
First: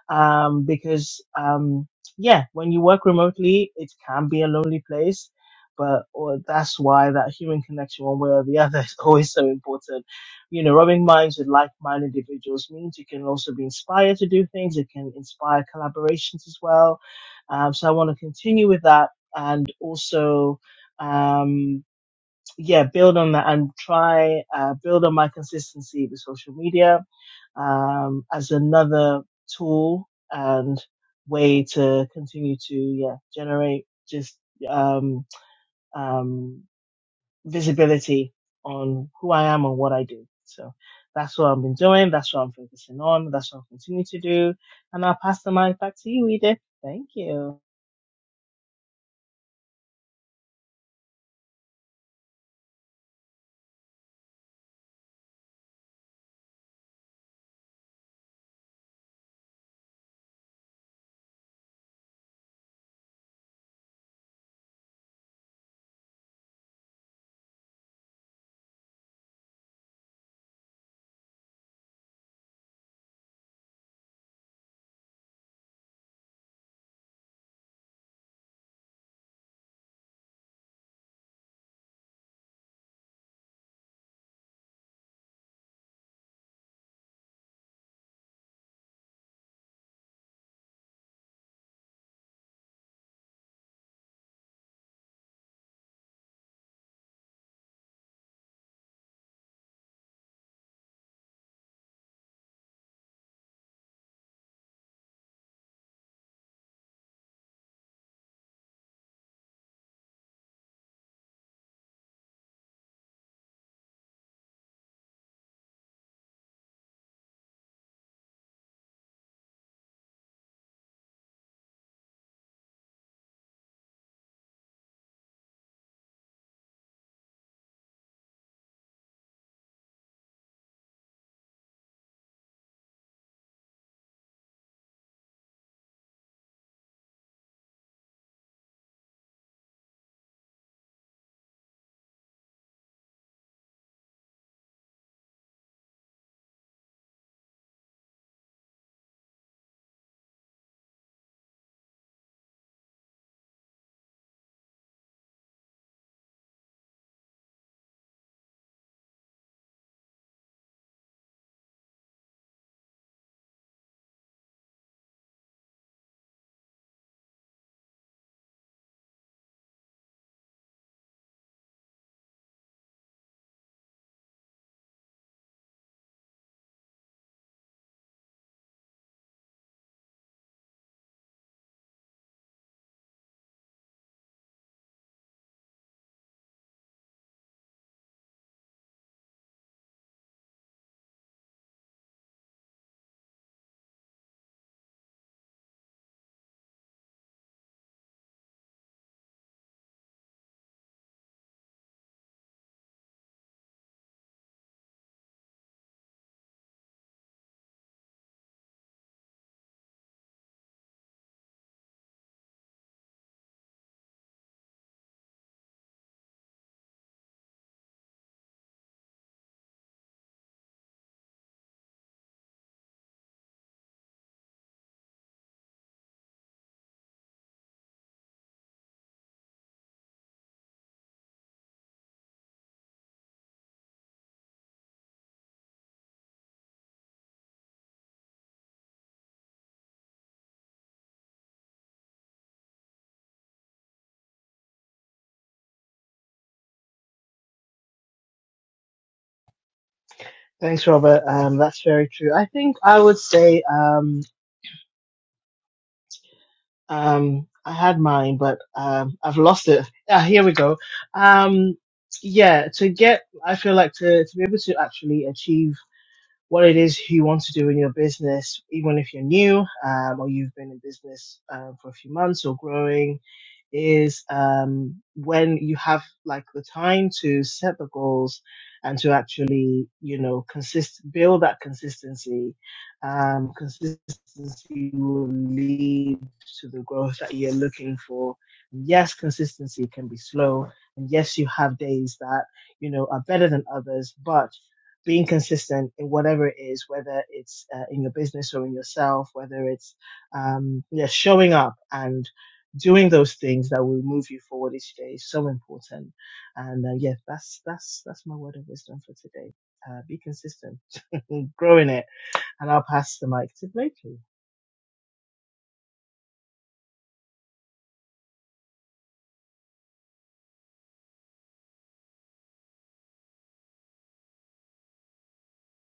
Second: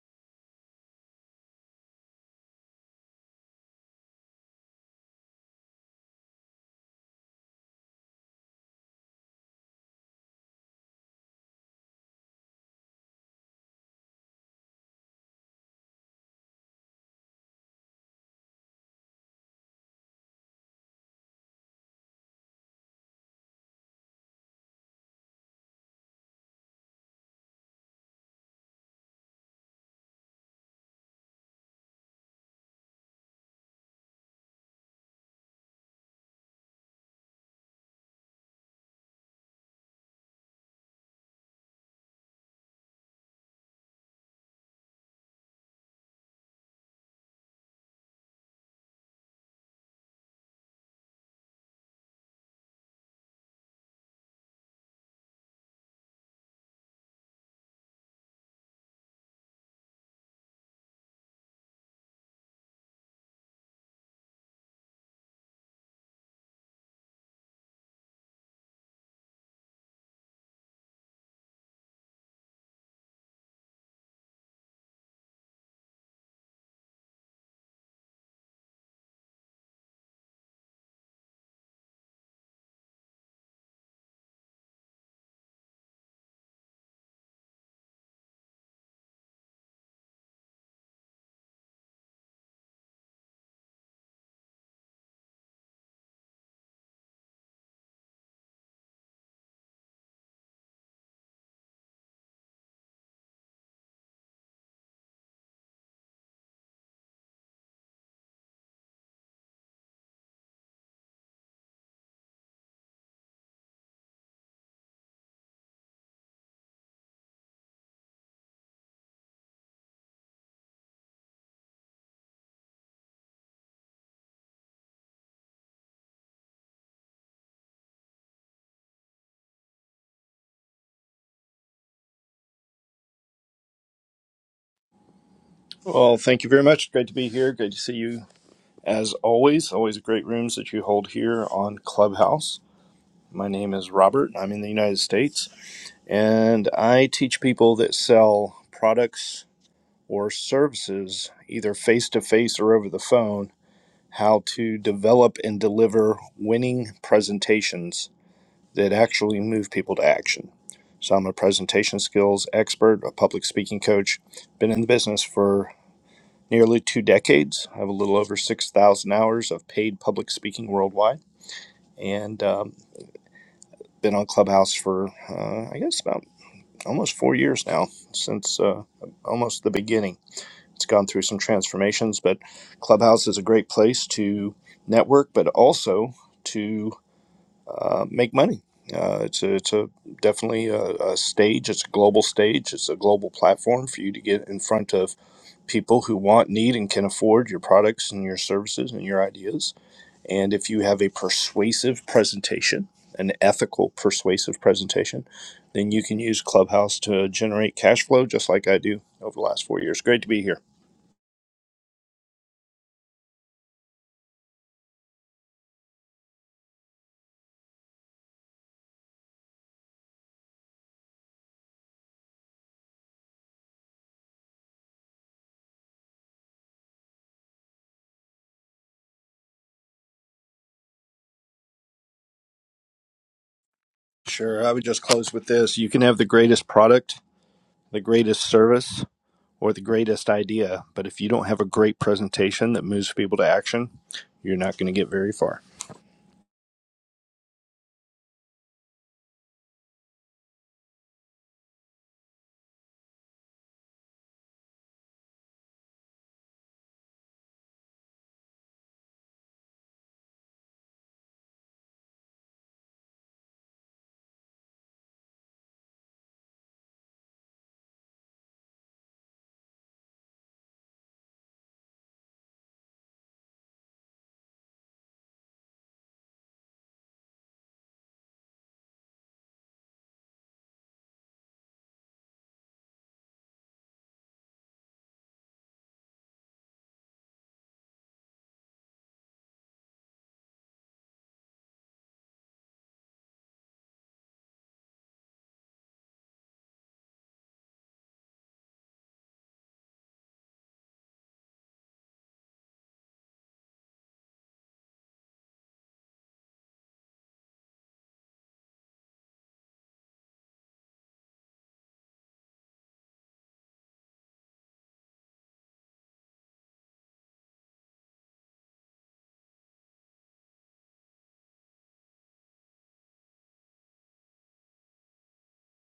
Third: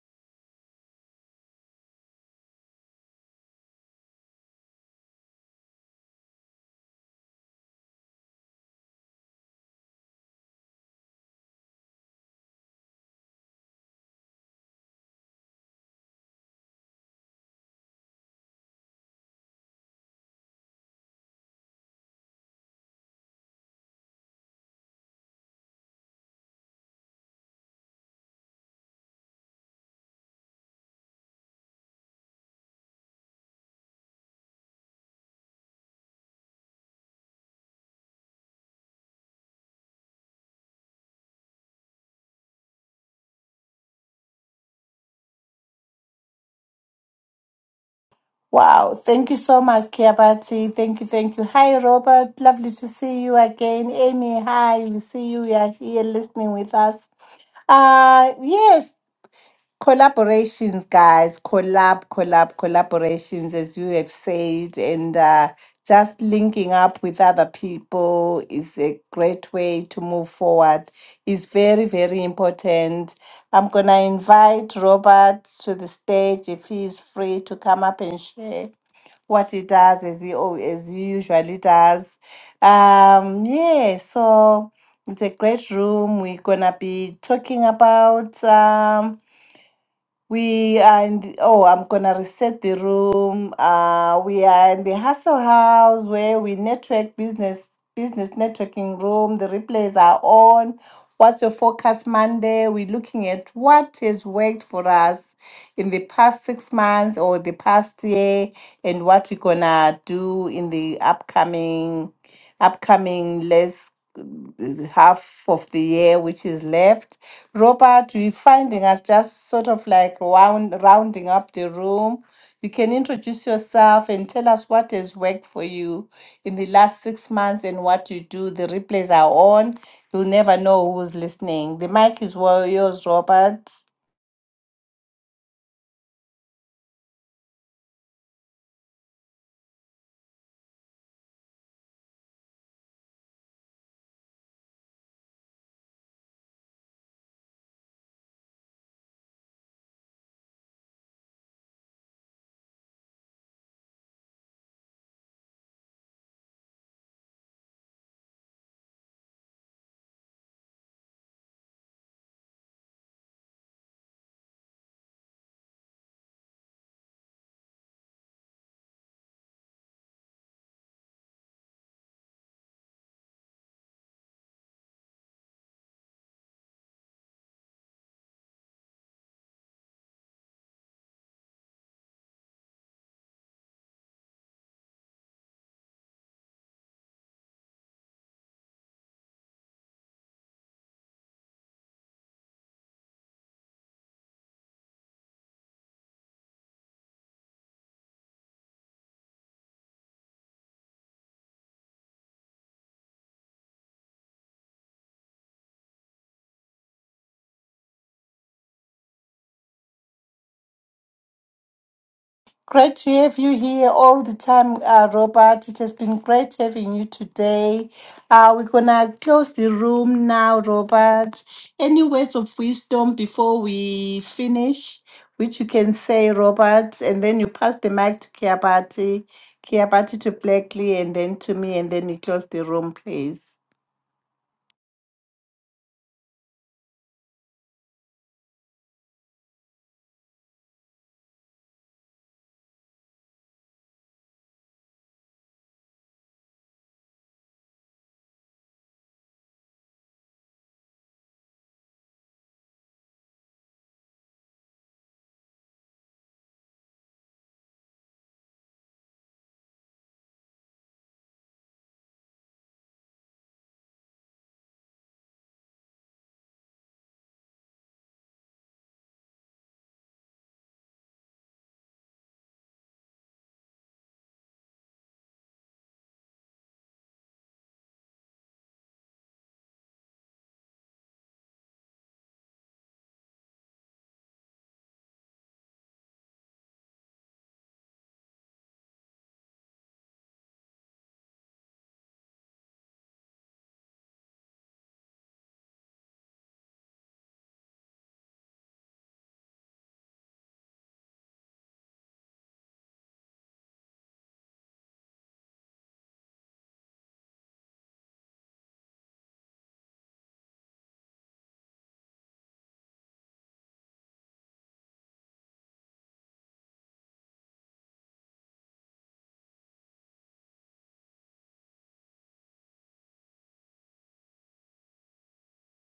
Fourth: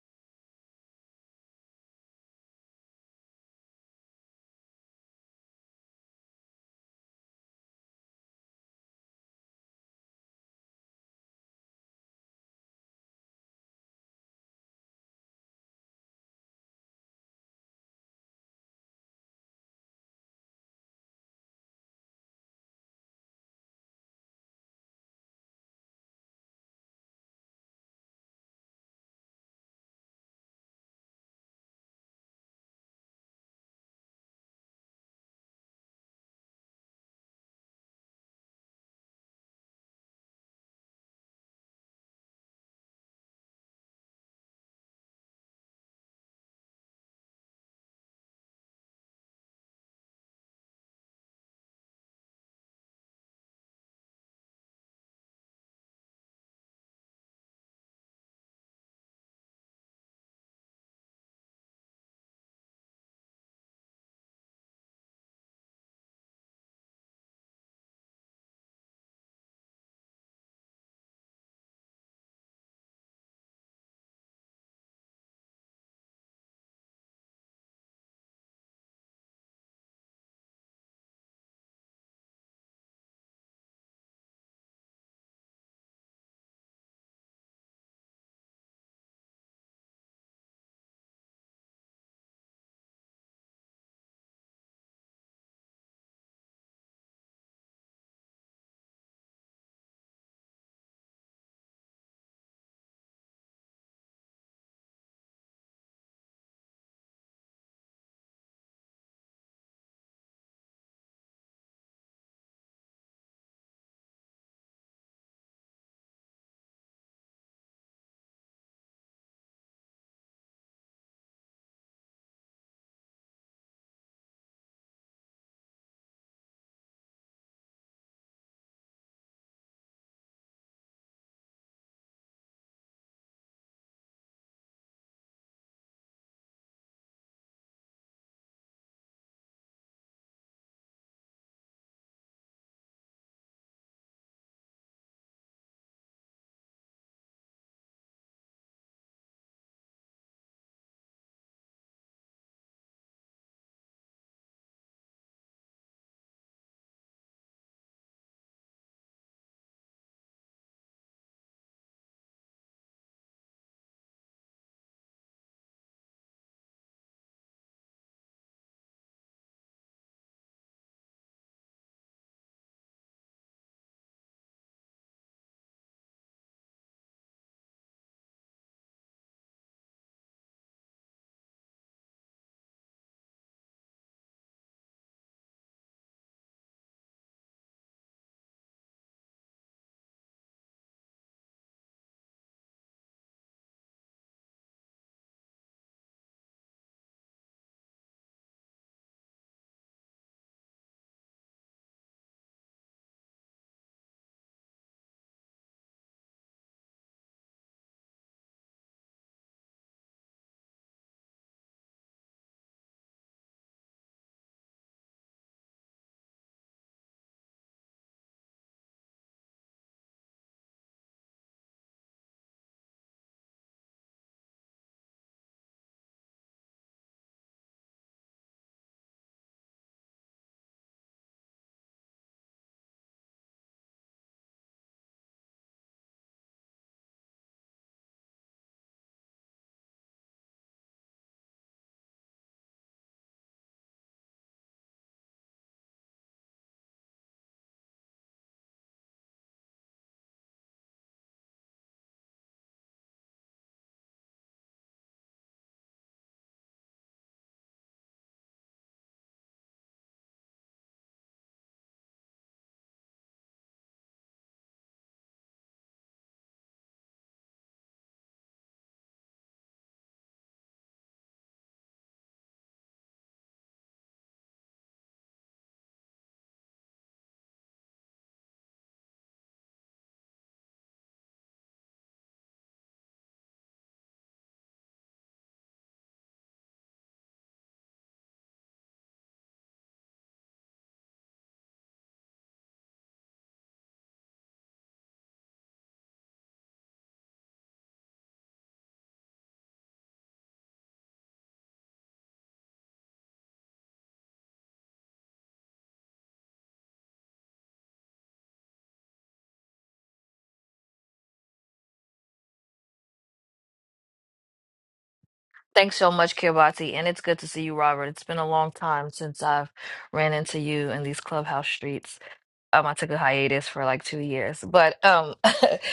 [SPEAKER 3] Um, because, um, yeah, when you work remotely, it can be a lonely place, but or that's why that human connection, one way or the other, is always so important. You know, rubbing minds with like-minded individuals means you can also be inspired to do things. It can inspire collaborations as well. Um, so I want to continue with that, and also. Um, yeah, build on that and try uh, build on my consistency with social media um, as another tool and way to continue to yeah generate just um, um, visibility on who I am and what I do. So that's what I've been doing. That's what I'm focusing on. That's what I'll continue to do. And I'll pass the mic back to you, Edith. Thank you.
[SPEAKER 1] Wow, thank you so much, Kiabati. Thank you, thank you. Hi, Robert. Lovely to see you again. Amy, hi. We see you. You are here listening with us. Uh yes, collaborations, guys. Collab, collab, collaborations, as you have said, and uh, just linking up with other people is a great way to move forward. It's very, very important. I'm gonna invite Robert to the stage if he is free to come up and share what he does as he al- as he usually does. Um, yeah, so it's a great room. We're gonna be talking about. Um, we are in the, oh, I'm gonna reset the room. Uh, we are in the Hustle House where we network business business networking room. The replays are on. What's your focus Monday? We're looking at what has worked for us in the past six months or the past year, and what we're gonna do in the upcoming upcoming less half of the year which is left. Robert, we're finding us just sort of like round rounding up the room. You can introduce yourself and tell us what has worked for you in the last six months and what you do. The replays are on. You'll never know who's listening. The mic is well yours, Robert.
[SPEAKER 4] Well, thank you very much. Great to be here. Great to see you as always. Always great rooms that you hold here on Clubhouse. My name is Robert. I'm in the United States and I teach people that sell products or services either face to face or over the phone how to develop and deliver winning presentations that actually move people to action. So I'm a presentation skills expert, a public speaking coach, been in the business for nearly two decades. I have a little over 6,000 hours of paid public speaking worldwide and um, been on Clubhouse for, uh, I guess, about almost four years now, since uh, almost the beginning. It's gone through some transformations, but Clubhouse is a great place to network, but also to uh, make money. Uh, it's a, it's a definitely a, a stage. It's a global stage. It's a global platform for you to get in front of people who want, need, and can afford your products and your services and your ideas. And if you have a persuasive presentation, an ethical persuasive presentation, then you can use Clubhouse to generate cash flow just like I do over the last four years. Great to be here.
[SPEAKER 1] Great to have you here all the time, uh, Robert. It has been great having you today. Uh, we're going to close the room now, Robert. Any words of wisdom before we finish, which you can say, Robert, and then you pass the mic to Kiabati, Kiabati to Blackley, and then to me, and then we close the room, please.
[SPEAKER 4] Sure. I would just close with this. You can have the greatest product, the greatest service, or the greatest idea, but if you don't have a great presentation that moves people to action, you're not going to get very far.
[SPEAKER 3] Thanks, Robert. Um, that's very true. I think I would say. Um, Um, I had mine, but um, I've lost it. Ah, here we go. Um, yeah, to get, I feel like to, to be able to actually achieve what it is you want to do in your business, even if you're new um, or you've been in business um, for a few months or growing, is um, when you have like the time to set the goals and to actually, you know, consist build that consistency. Um, consistency will lead to the growth that you're looking for. Yes, consistency can be slow, and yes, you have days that you know are better than others, but being consistent in whatever it is, whether it's uh, in your business or in yourself, whether it's um, yeah, showing up and doing those things that will move you forward each day is so important. And uh, yeah, that's that's that's my word of wisdom for today. Uh, be consistent, grow in it, and I'll pass the mic to Blakely.
[SPEAKER 2] Thanks so much, Kiribati, and it's good to see you, Robert. It's been a long time since I've ran into you in these clubhouse streets. Um, I took a hiatus for like two years, but um,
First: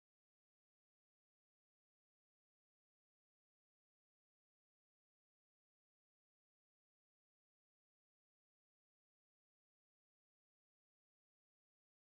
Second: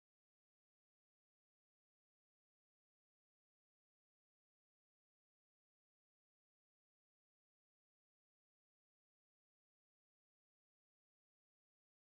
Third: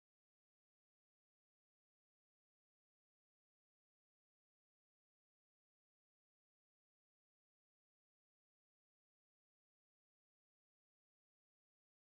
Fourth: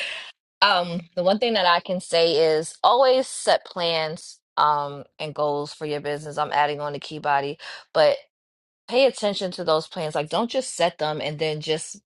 [SPEAKER 2] um, the one thing that I can say is always set plans um and goals for your business. I'm adding on the key body, but pay attention to those plans. Like, don't just set them and then just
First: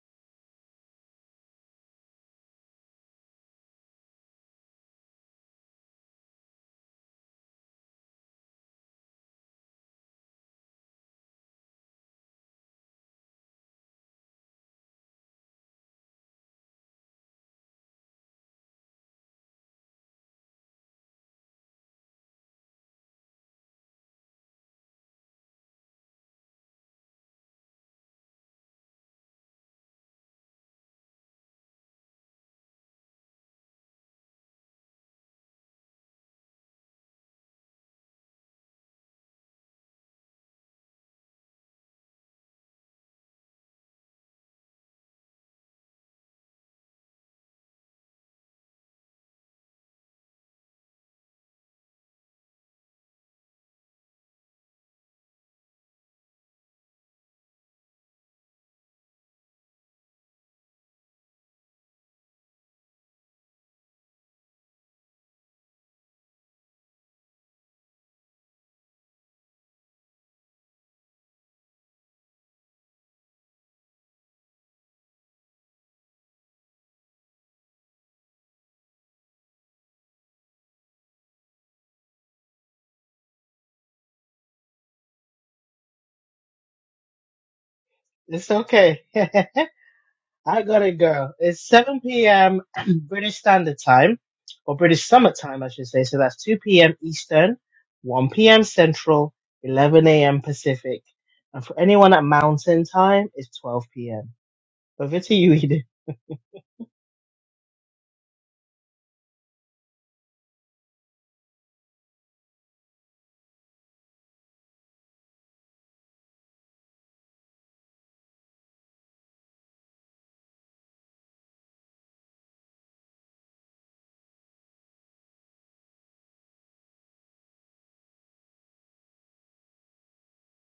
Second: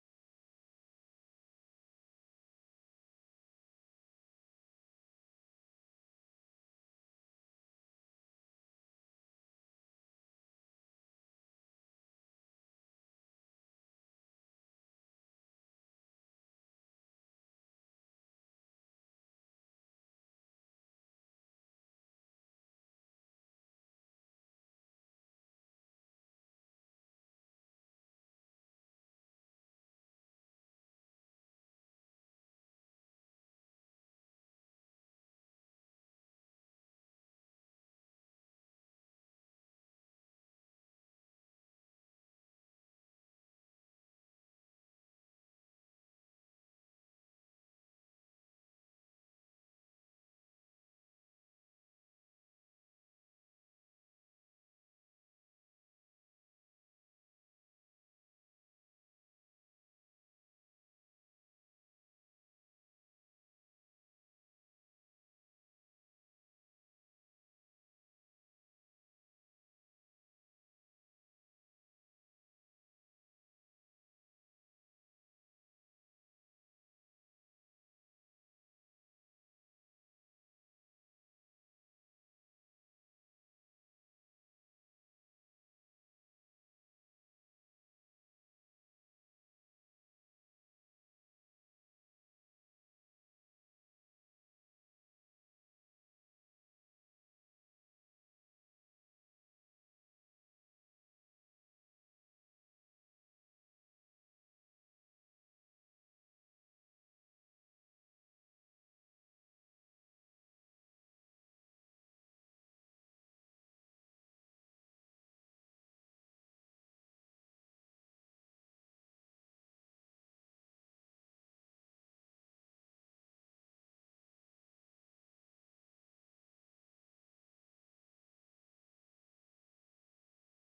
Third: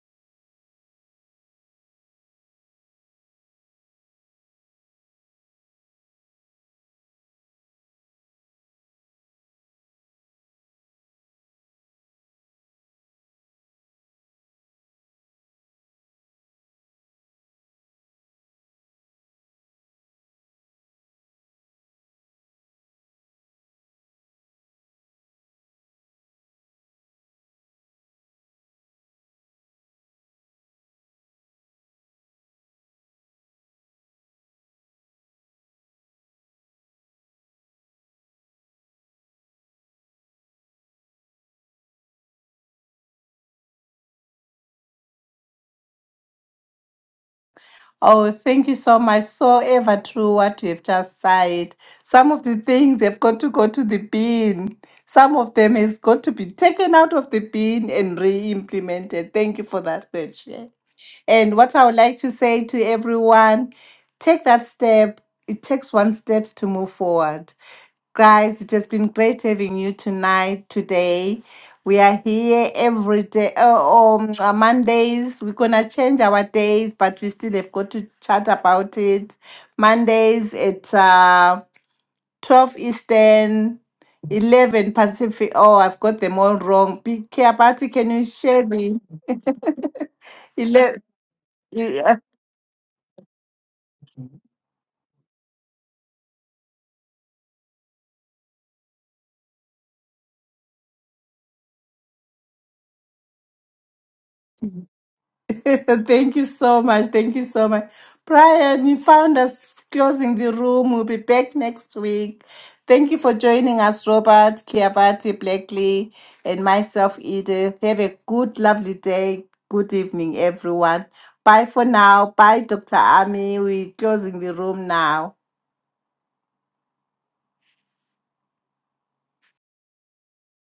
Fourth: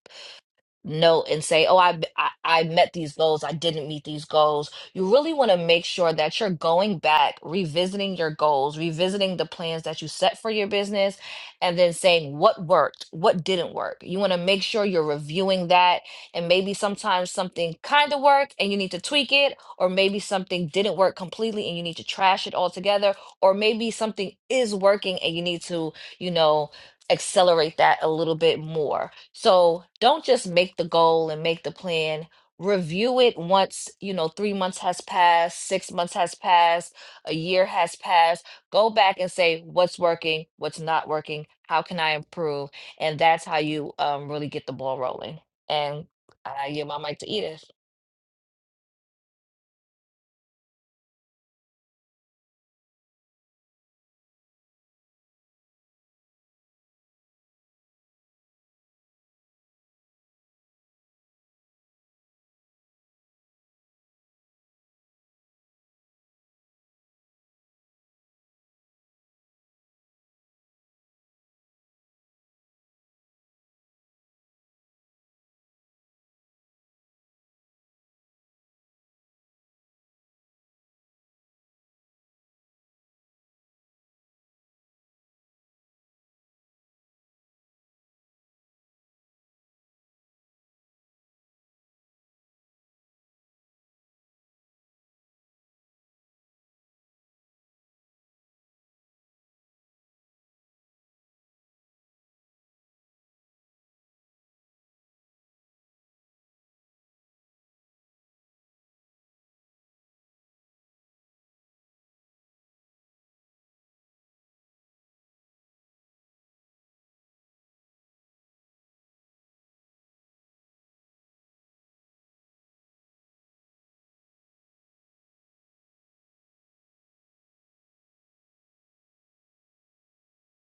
[SPEAKER 2] note and say, "Oh, I, I I met these goals. I didn't meet these goals." You really want to make sure that you're going back, revisiting your goals, revisiting the plans that you set for your business, and then saying what worked, what didn't work. You want to make sure you're reviewing that, and maybe sometimes something kind of worked and you need to tweak it, or maybe something didn't work completely and you need to trash it altogether, or maybe something is working and you need to, you know accelerate that a little bit more. So don't just make the goal and make the plan. Review it once, you know, three months has passed, six months has passed, a year has passed. Go back and say what's working, what's not working, how can I improve? And that's how you um, really get the ball rolling. And I give my mic to Edith.
[SPEAKER 1] Oh, thank you so much. So ever true what you have just said. Some of the things have got to go to the bin. Some of them has got to be taken out of the bin and re-implemented. Thank you for that question. And what I would like to say to everyone, take that step. It takes one step to move forward. Guys, it has been great having you tonight, today. We are here every day. Oh, um, uh, Mondays, we're going to change our days, but we still have got to chat about it. Mondays at uh, 12 Eastern, 11 Pacific. Oh, I've got them all wrong. Big Care Party, can you
[SPEAKER 3] It's
[SPEAKER 1] share me?
[SPEAKER 3] okay. I gotta
[SPEAKER 1] 11.
[SPEAKER 3] go. It's 7 p.m. British Standard Time, or British Summer Time, I should say. So that's 2 p.m. Eastern, 1 p.m. Central, 11 a.m. Pacific. And for anyone at Mountain Time, it's 12 p.m. Over to you, Edith.
[SPEAKER 1] Thank you so much. Thank you so much. Brian, you found us closing the room. We'll be back next week. Thank you for joining us, Robert, Kiabati, Blackley, and myself, Edith. Have a good, lovely day. Good evening, everyone. Bye for now. Bye, Dr. Ami. We're closing the room now.